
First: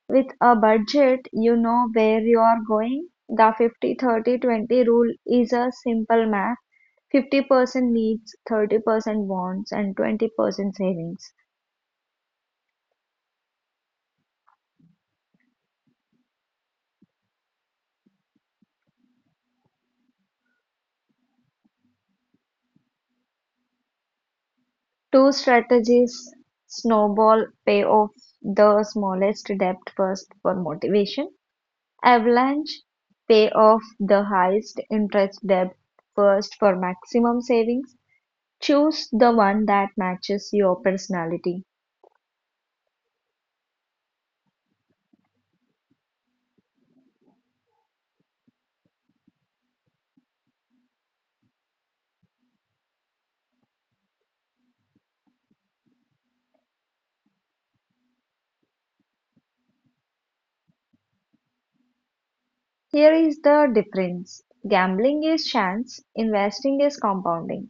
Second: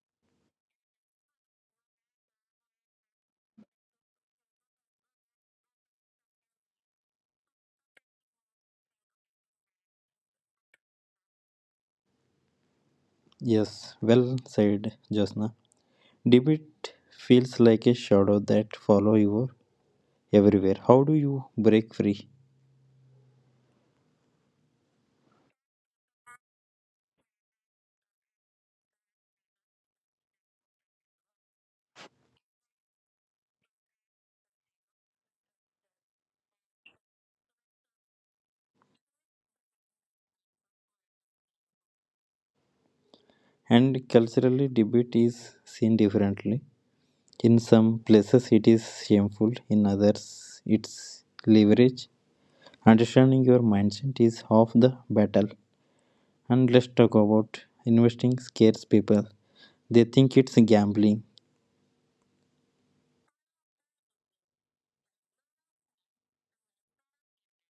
S2: With a budget, you know where you are going. The fifty, thirty, twenty rule is a simple math. Fifty percent needs, thirty percent wants, and twenty percent savings.
S1: Yes, well said, Josna. Debit feels like a shadow that follow you everywhere. How do you break free?
S2: Two strategies: snowball, pay off the smallest debt first for motivation. Avalanche, pay off the highest interest debt first for maximum savings. Choose the one that matches your personality.
S1: And culturally, debate is seen differently. In some places, it is shameful, in others, it's leverage. Understanding your mindset is half the battle. And let's talk about investing scares people. They think it's gambling.
S2: Here is the difference. Gambling is chance, investing is compounding.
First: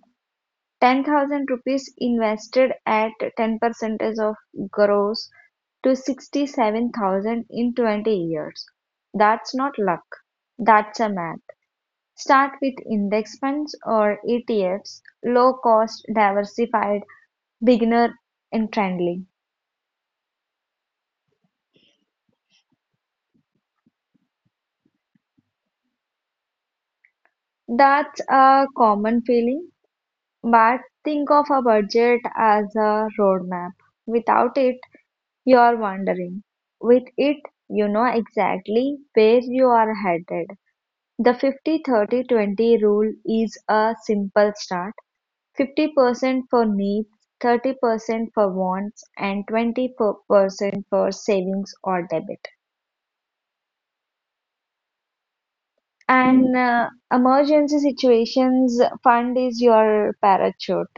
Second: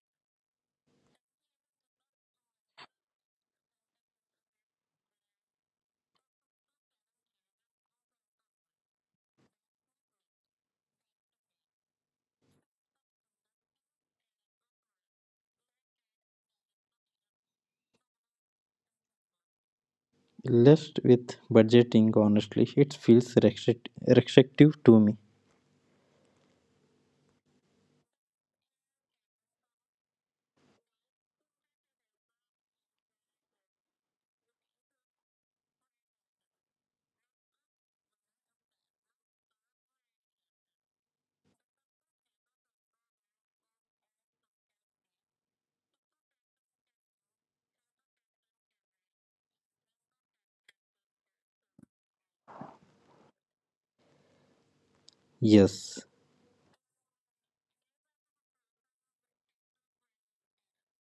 S2: Ten thousand rupees invested at ten percent of gross to sixty-seven thousand in twenty years. That's not luck. That's a math. Start with index funds or E T Fs, low cost, diversified, beginner and friendly.
S1: Left with budgeting, honestly, it feels restrict- restrictive to me.
S2: That's a common feeling. But think of a budget as a roadmap. Without it, you're wandering. With it, you know exactly where you are headed. The fifty thirty twenty rule is a simple start: fifty percent for needs, thirty percent for wants, and twenty percent for savings or debit.
S1: Yes,
S2: An uh, emergency situations fund is your parachute.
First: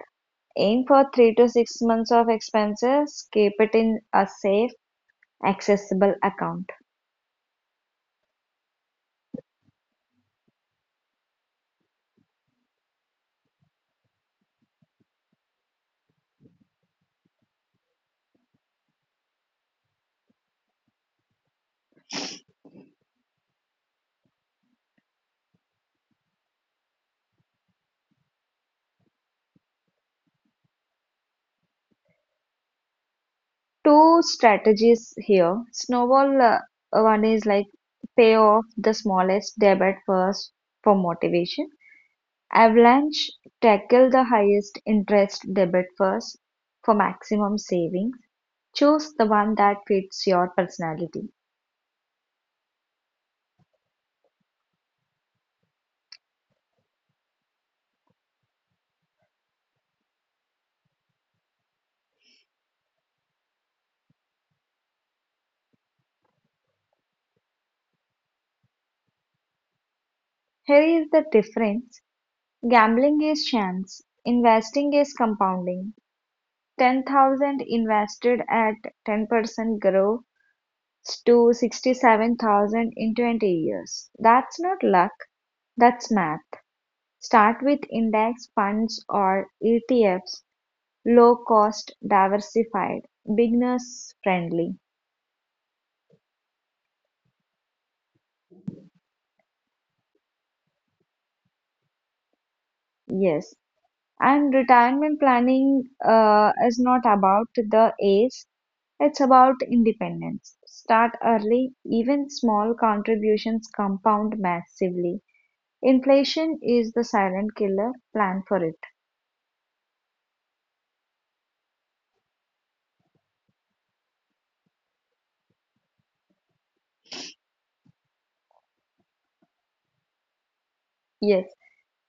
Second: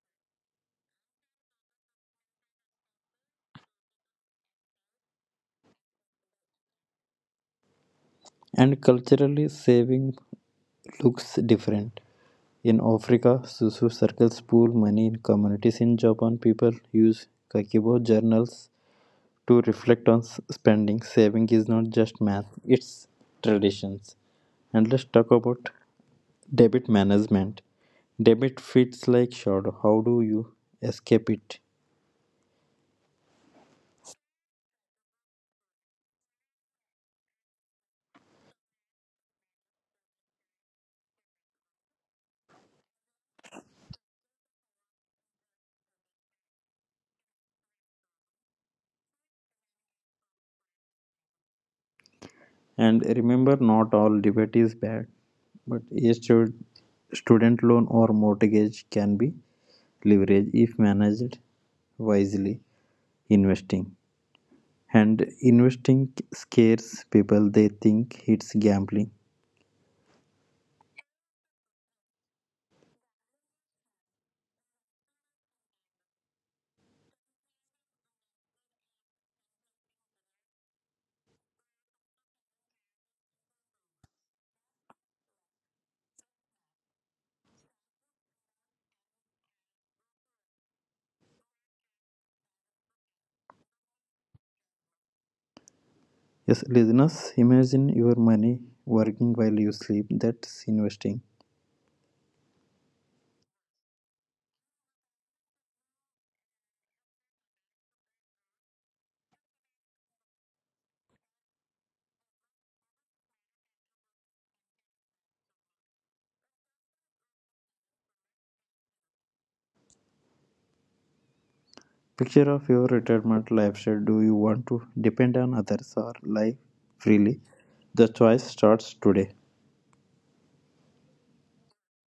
S2: Aim for three to six months of expenses, keep it in a safe, accessible account.
S1: and culturally, saving looks different. In Africa, Susu circles pool money in communities. In Japan, people use Kakeibo journals to reflect on spending. Saving is not just math, it's traditions. And let's talk about debit management. Debit feels like shadow. How do you escape it?
S2: Two strategies here. Snowball uh, one is like pay off the smallest debt first for motivation. Avalanche, tackle the highest interest debt first for maximum savings. Choose the one that fits your personality.
S1: And remember, not all debit is bad, but a stu- student loan or mortgage can be leveraged if managed wisely. Investing. And investing scares people, they think it's gambling.
S2: Here is the difference. Gambling is chance, investing is compounding. Ten thousand invested at ten percent grows to sixty-seven thousand in twenty years. That's not luck, that's math. Start with index funds or E T Fs, low cost, diversified, beginners friendly.
S1: Yes, listeners, imagine your money working while you sleep. That's investing.
S2: Yes. And retirement planning uh, is not about the age, it's about independence. Start early, even small contributions compound massively. Inflation is the silent killer. Plan for it.
S1: Picture of your retirement lifestyle. Do you want to depend on others or live freely? The choice starts today.
S2: Yes.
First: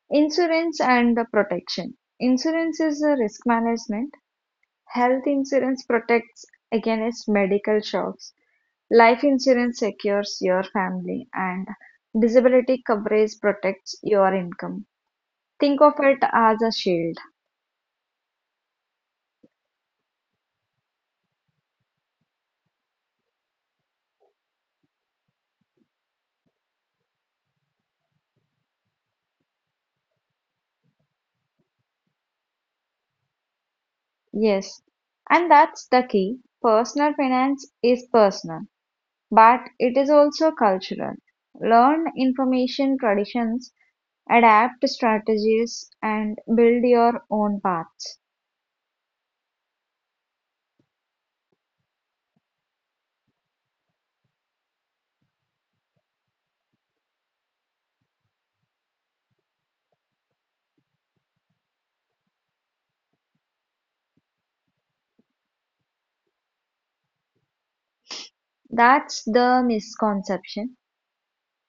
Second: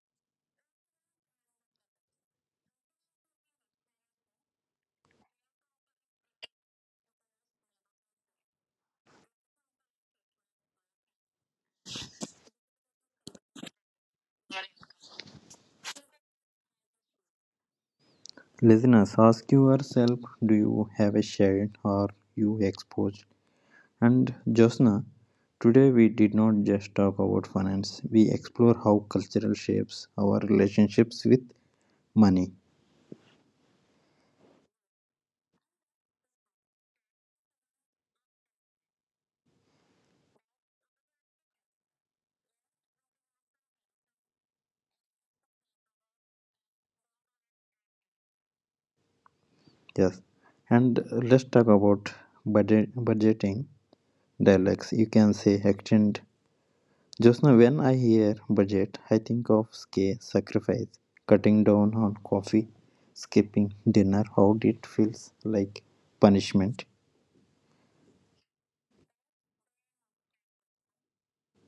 S2: Insurance and the protection. Insurance is a risk management. Health insurance protects against medical shocks. Life insurance secures your family and disability coverage protects your income. Think of it as a shield.
S1: Listeners, ask yourself, do you have a shared or you exposed? And, Josna, today we did not just talk about finance, we explore how cultural shapes our relationships with money.
S2: Yes. And that's the key. Personal finance is personal. But it is also cultural: learn information traditions, adapt strategies, and build your own paths.
S1: Yes. And let's talk about budget budgeting dialects. You can say extend, just now when I hear budget, I think of scale sacrifice, cutting down on coffee, skipping dinner. How it feels like punishment.
S2: That's the misconception.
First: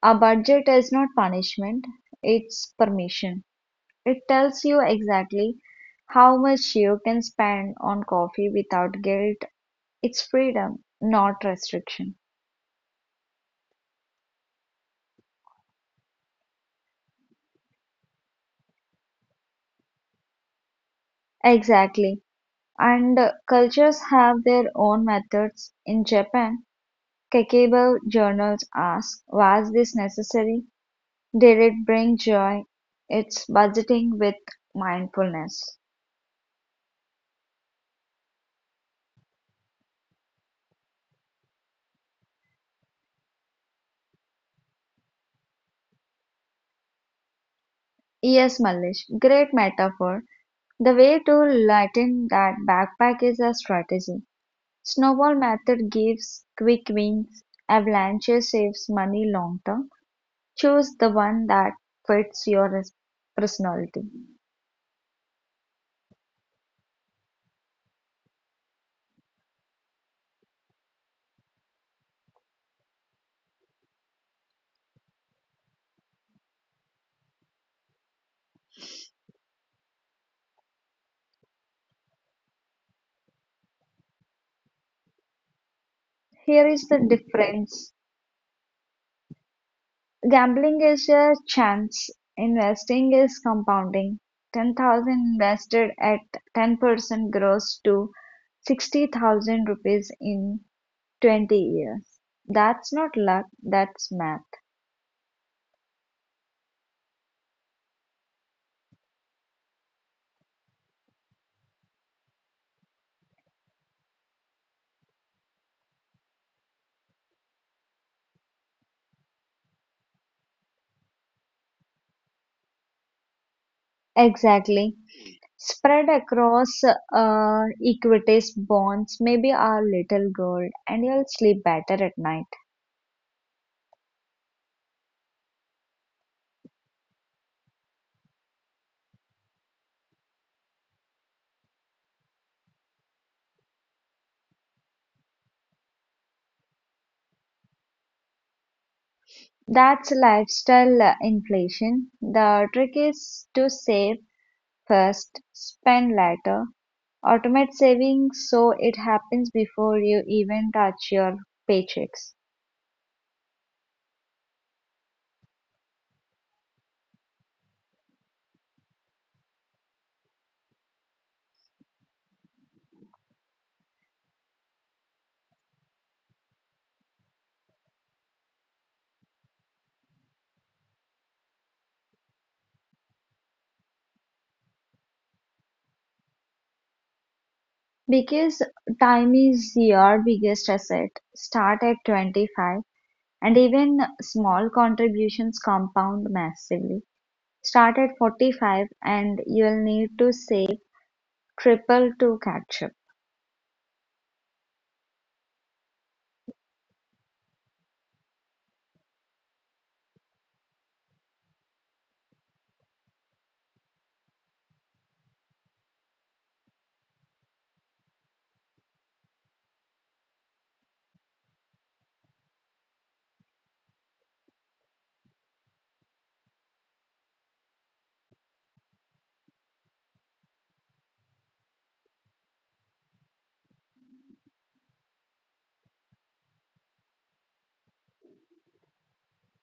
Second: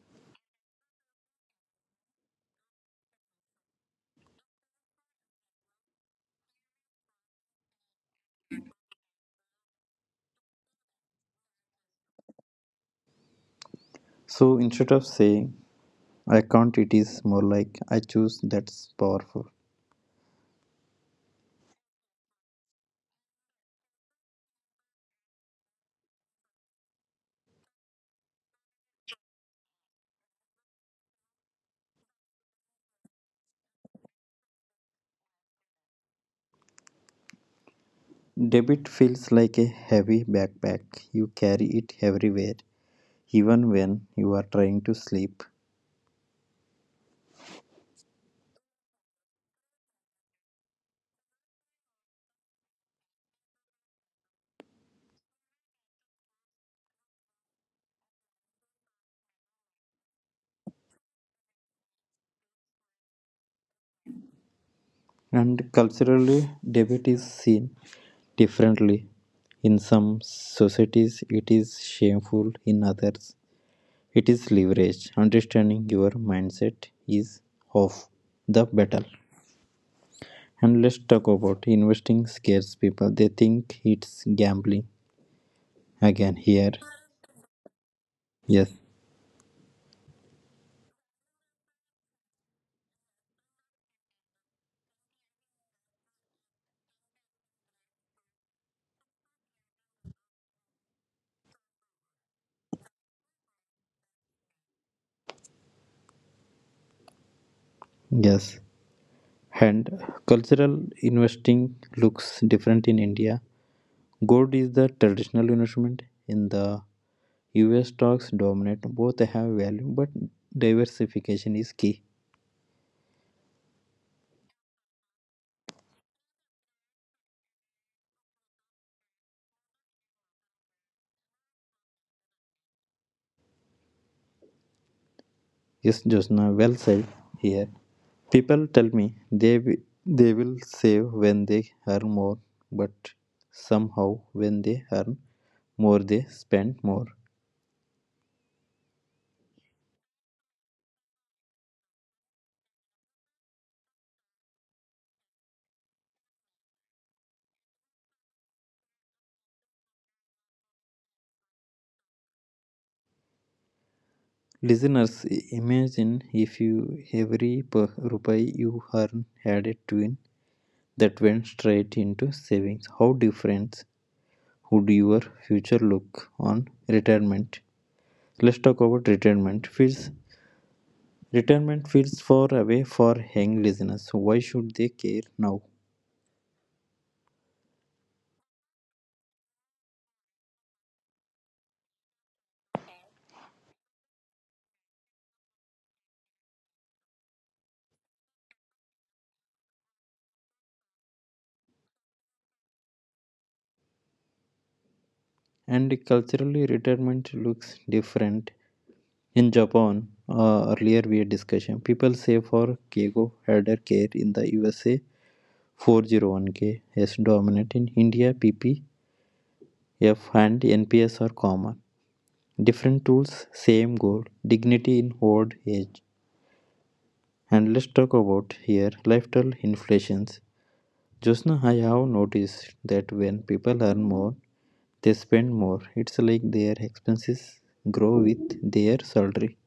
S2: A budget is not punishment, it's permission. It tells you exactly how much you can spend on coffee without guilt. It's freedom, not restriction.
S1: So instead of saying I can't, it is more like I choose. That's powerful.
S2: Exactly. And uh, cultures have their own methods. In Japan, Kakebo journals ask, was this necessary? Did it bring joy? It's budgeting with mindfulness.
S1: Debit feels like a heavy backpack. You carry it everywhere, even when you are trying to sleep.
S2: E. S. Mallish, great metaphor. The way to lighten that backpack is a strategy. Snowball method gives quick wins, avalanche saves money long term. Choose the one that fits your personality.
S1: And culturally, debate is seen differently. In some societies, it is shameful, in others, it is leverage. Understanding your mindset is of the battle. And let's talk about investing scares people. They think it's gambling. Again,
S2: Here
S1: here,
S2: is the difference.
S1: yes,
S2: Gambling is a chance, investing is compounding: ten thousand invested at ten percent grows to sixty thousand rupees in twenty years. That's not luck, that's math.
S1: yes. And cultural investing looks different in India. Gold is the traditional investment in the U S stocks dominate, both have value, but diversification is key.
S2: Exactly. Spread across uh, equities, bonds, maybe a little gold, and you'll sleep better at night.
S1: Yes, Josna, well said here. People tell me they, wi- they will save when they earn more, but somehow when they earn more, they spend more.
S2: That's lifestyle uh, inflation. The trick is to save first, spend later. Automate savings so it happens before you even touch your paychecks.
S1: Listeners, i- imagine if you every per- rupee you earn had a twin that went straight into savings. How different would your future look on retirement? Let's talk about retirement fees. Retirement feels far away for young listeners. Why should they care now?
S2: Because time is your biggest asset. Start at twenty-five and even small contributions compound massively. Start at forty-five and you'll need to save triple to catch up.
S1: And culturally, retirement looks different. In Japan, uh, earlier we had discussion. People save for Keigo elder care in the U S A. four oh one k is dominant in India. P P F and N P S are common. Different tools, same goal. Dignity in old age. And let's talk about here lifestyle inflations. Just now, I have noticed that when people earn more, they spend more. It's like their expenses grow with their salary.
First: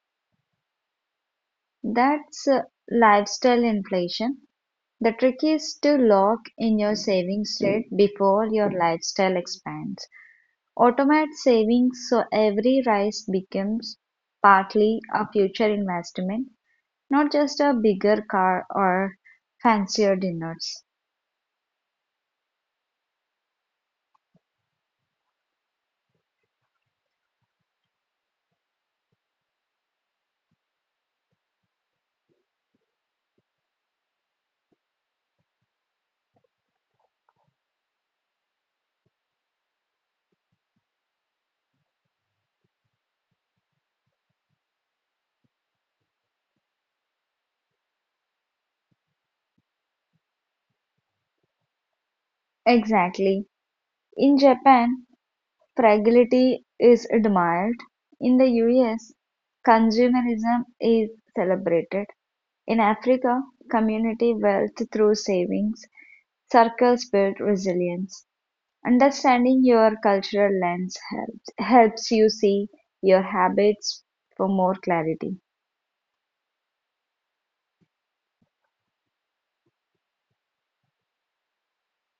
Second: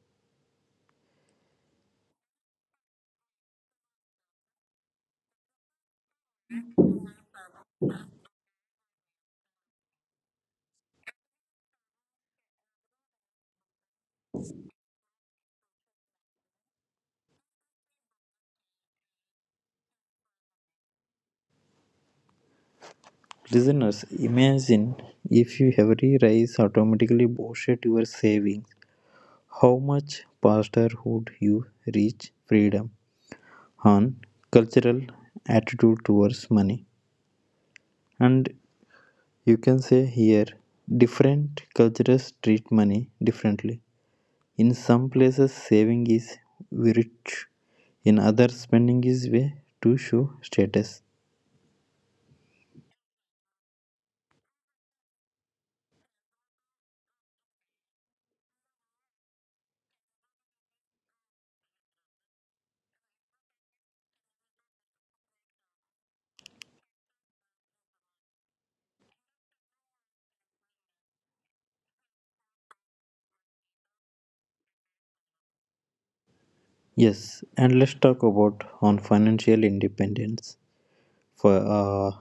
S2: That's uh, lifestyle inflation. The trick is to lock in your savings rate before your lifestyle expands. Automate savings so every rise becomes partly a future investment, not just a bigger car or fancier dinners.
S1: Listeners, imagine if you every rise automatically boosted your savings. How much faster would you reach freedom on cultural attitude towards money? And you can say here, different cultures treat money differently. In some places saving is virtue, in others spending is way to show status.
S2: Exactly. In Japan, fragility is admired. In the U S, consumerism is celebrated. In Africa, community wealth through savings circles build resilience. Understanding your cultural lens helps helps you see your habits for more clarity.
S1: Yes, and let's talk about on financial independence. For uh,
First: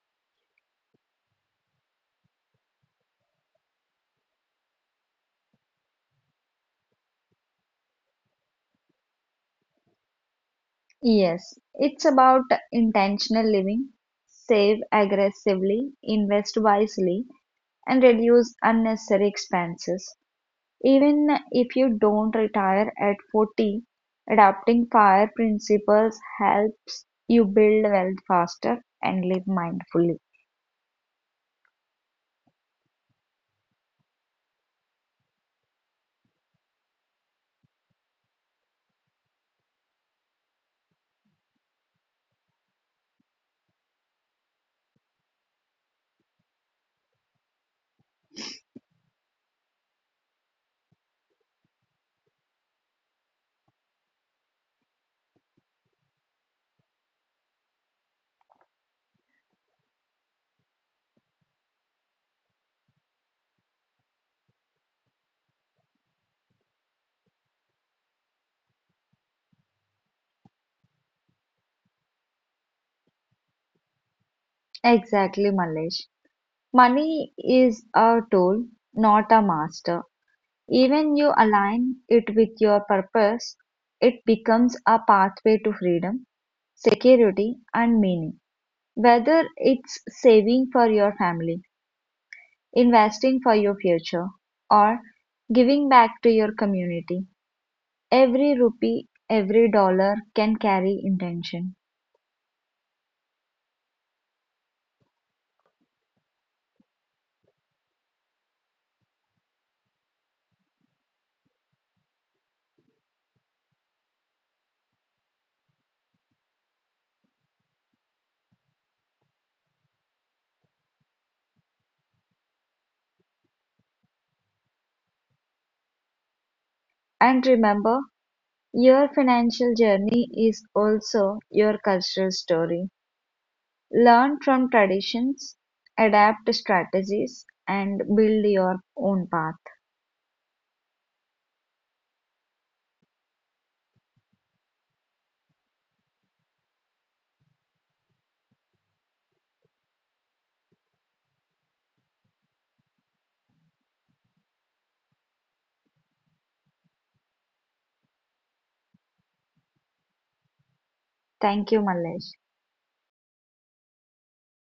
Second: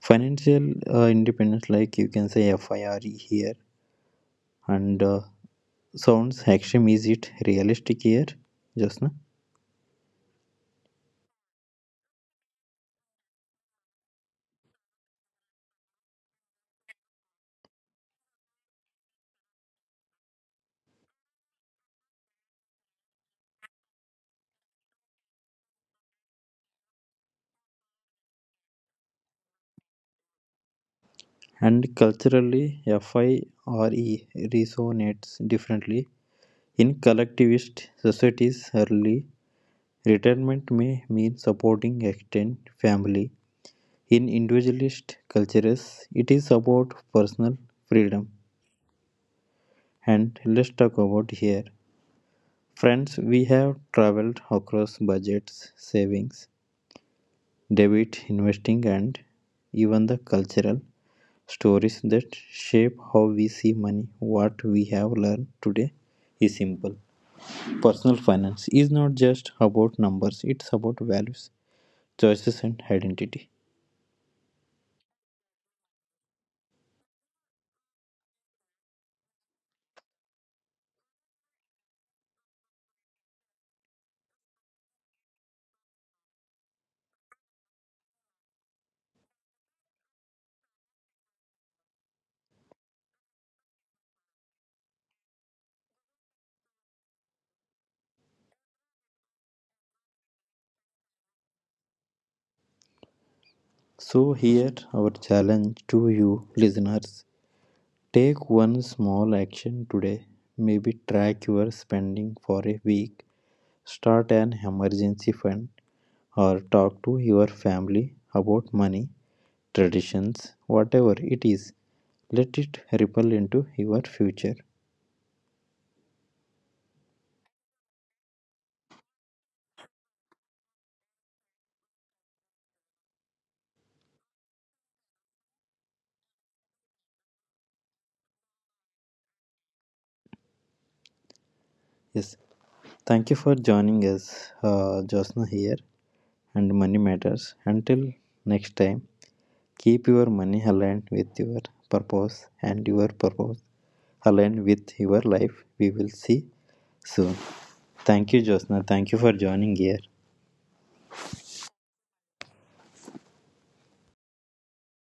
S1: financial uh, independence, like you can say FIRE here, and uh, sounds extreme. Is it realistic here, just now?
S2: Yes, it's about intentional living. Save aggressively, invest wisely, and reduce unnecessary expenses. Even if you don't retire at forty, adopting FIRE principles helps you build wealth faster and live mindfully.
S1: And culturally, FIRE resonates differently in collectivist societies. Early retirement may mean supporting extended family; in individualist cultures, it is about personal freedom. And let's talk about here. Friends, we have traveled across budgets, savings, debit, investing, and even the cultural stories that shape how we see money. What we have learned today is simple. Personal finance is not just about numbers, it's about values, choices, and identity.
S2: Exactly, Malesh. Money is a tool, not a master. Even you align it with your purpose, it becomes a pathway to freedom, security, and meaning. Whether it's saving for your family, investing for your future, or giving back to your community, every rupee, every dollar can carry intention.
S1: So, here our challenge to you listeners, take one small action today. Maybe track your spending for a week, start an emergency fund, or talk to your family about money, traditions, whatever it is. Let it ripple into your future.
S2: And remember, your financial journey is also your cultural story. Learn from traditions, adapt strategies, and build your own path.
S1: Yes, thank you for joining us, uh, Josna here, and Money Matters. Until next time, keep your money aligned with your purpose and your purpose aligned with your life. We will see soon. Thank you, Jyotsna. Thank you for joining here.
S2: Thank you, Mallesh.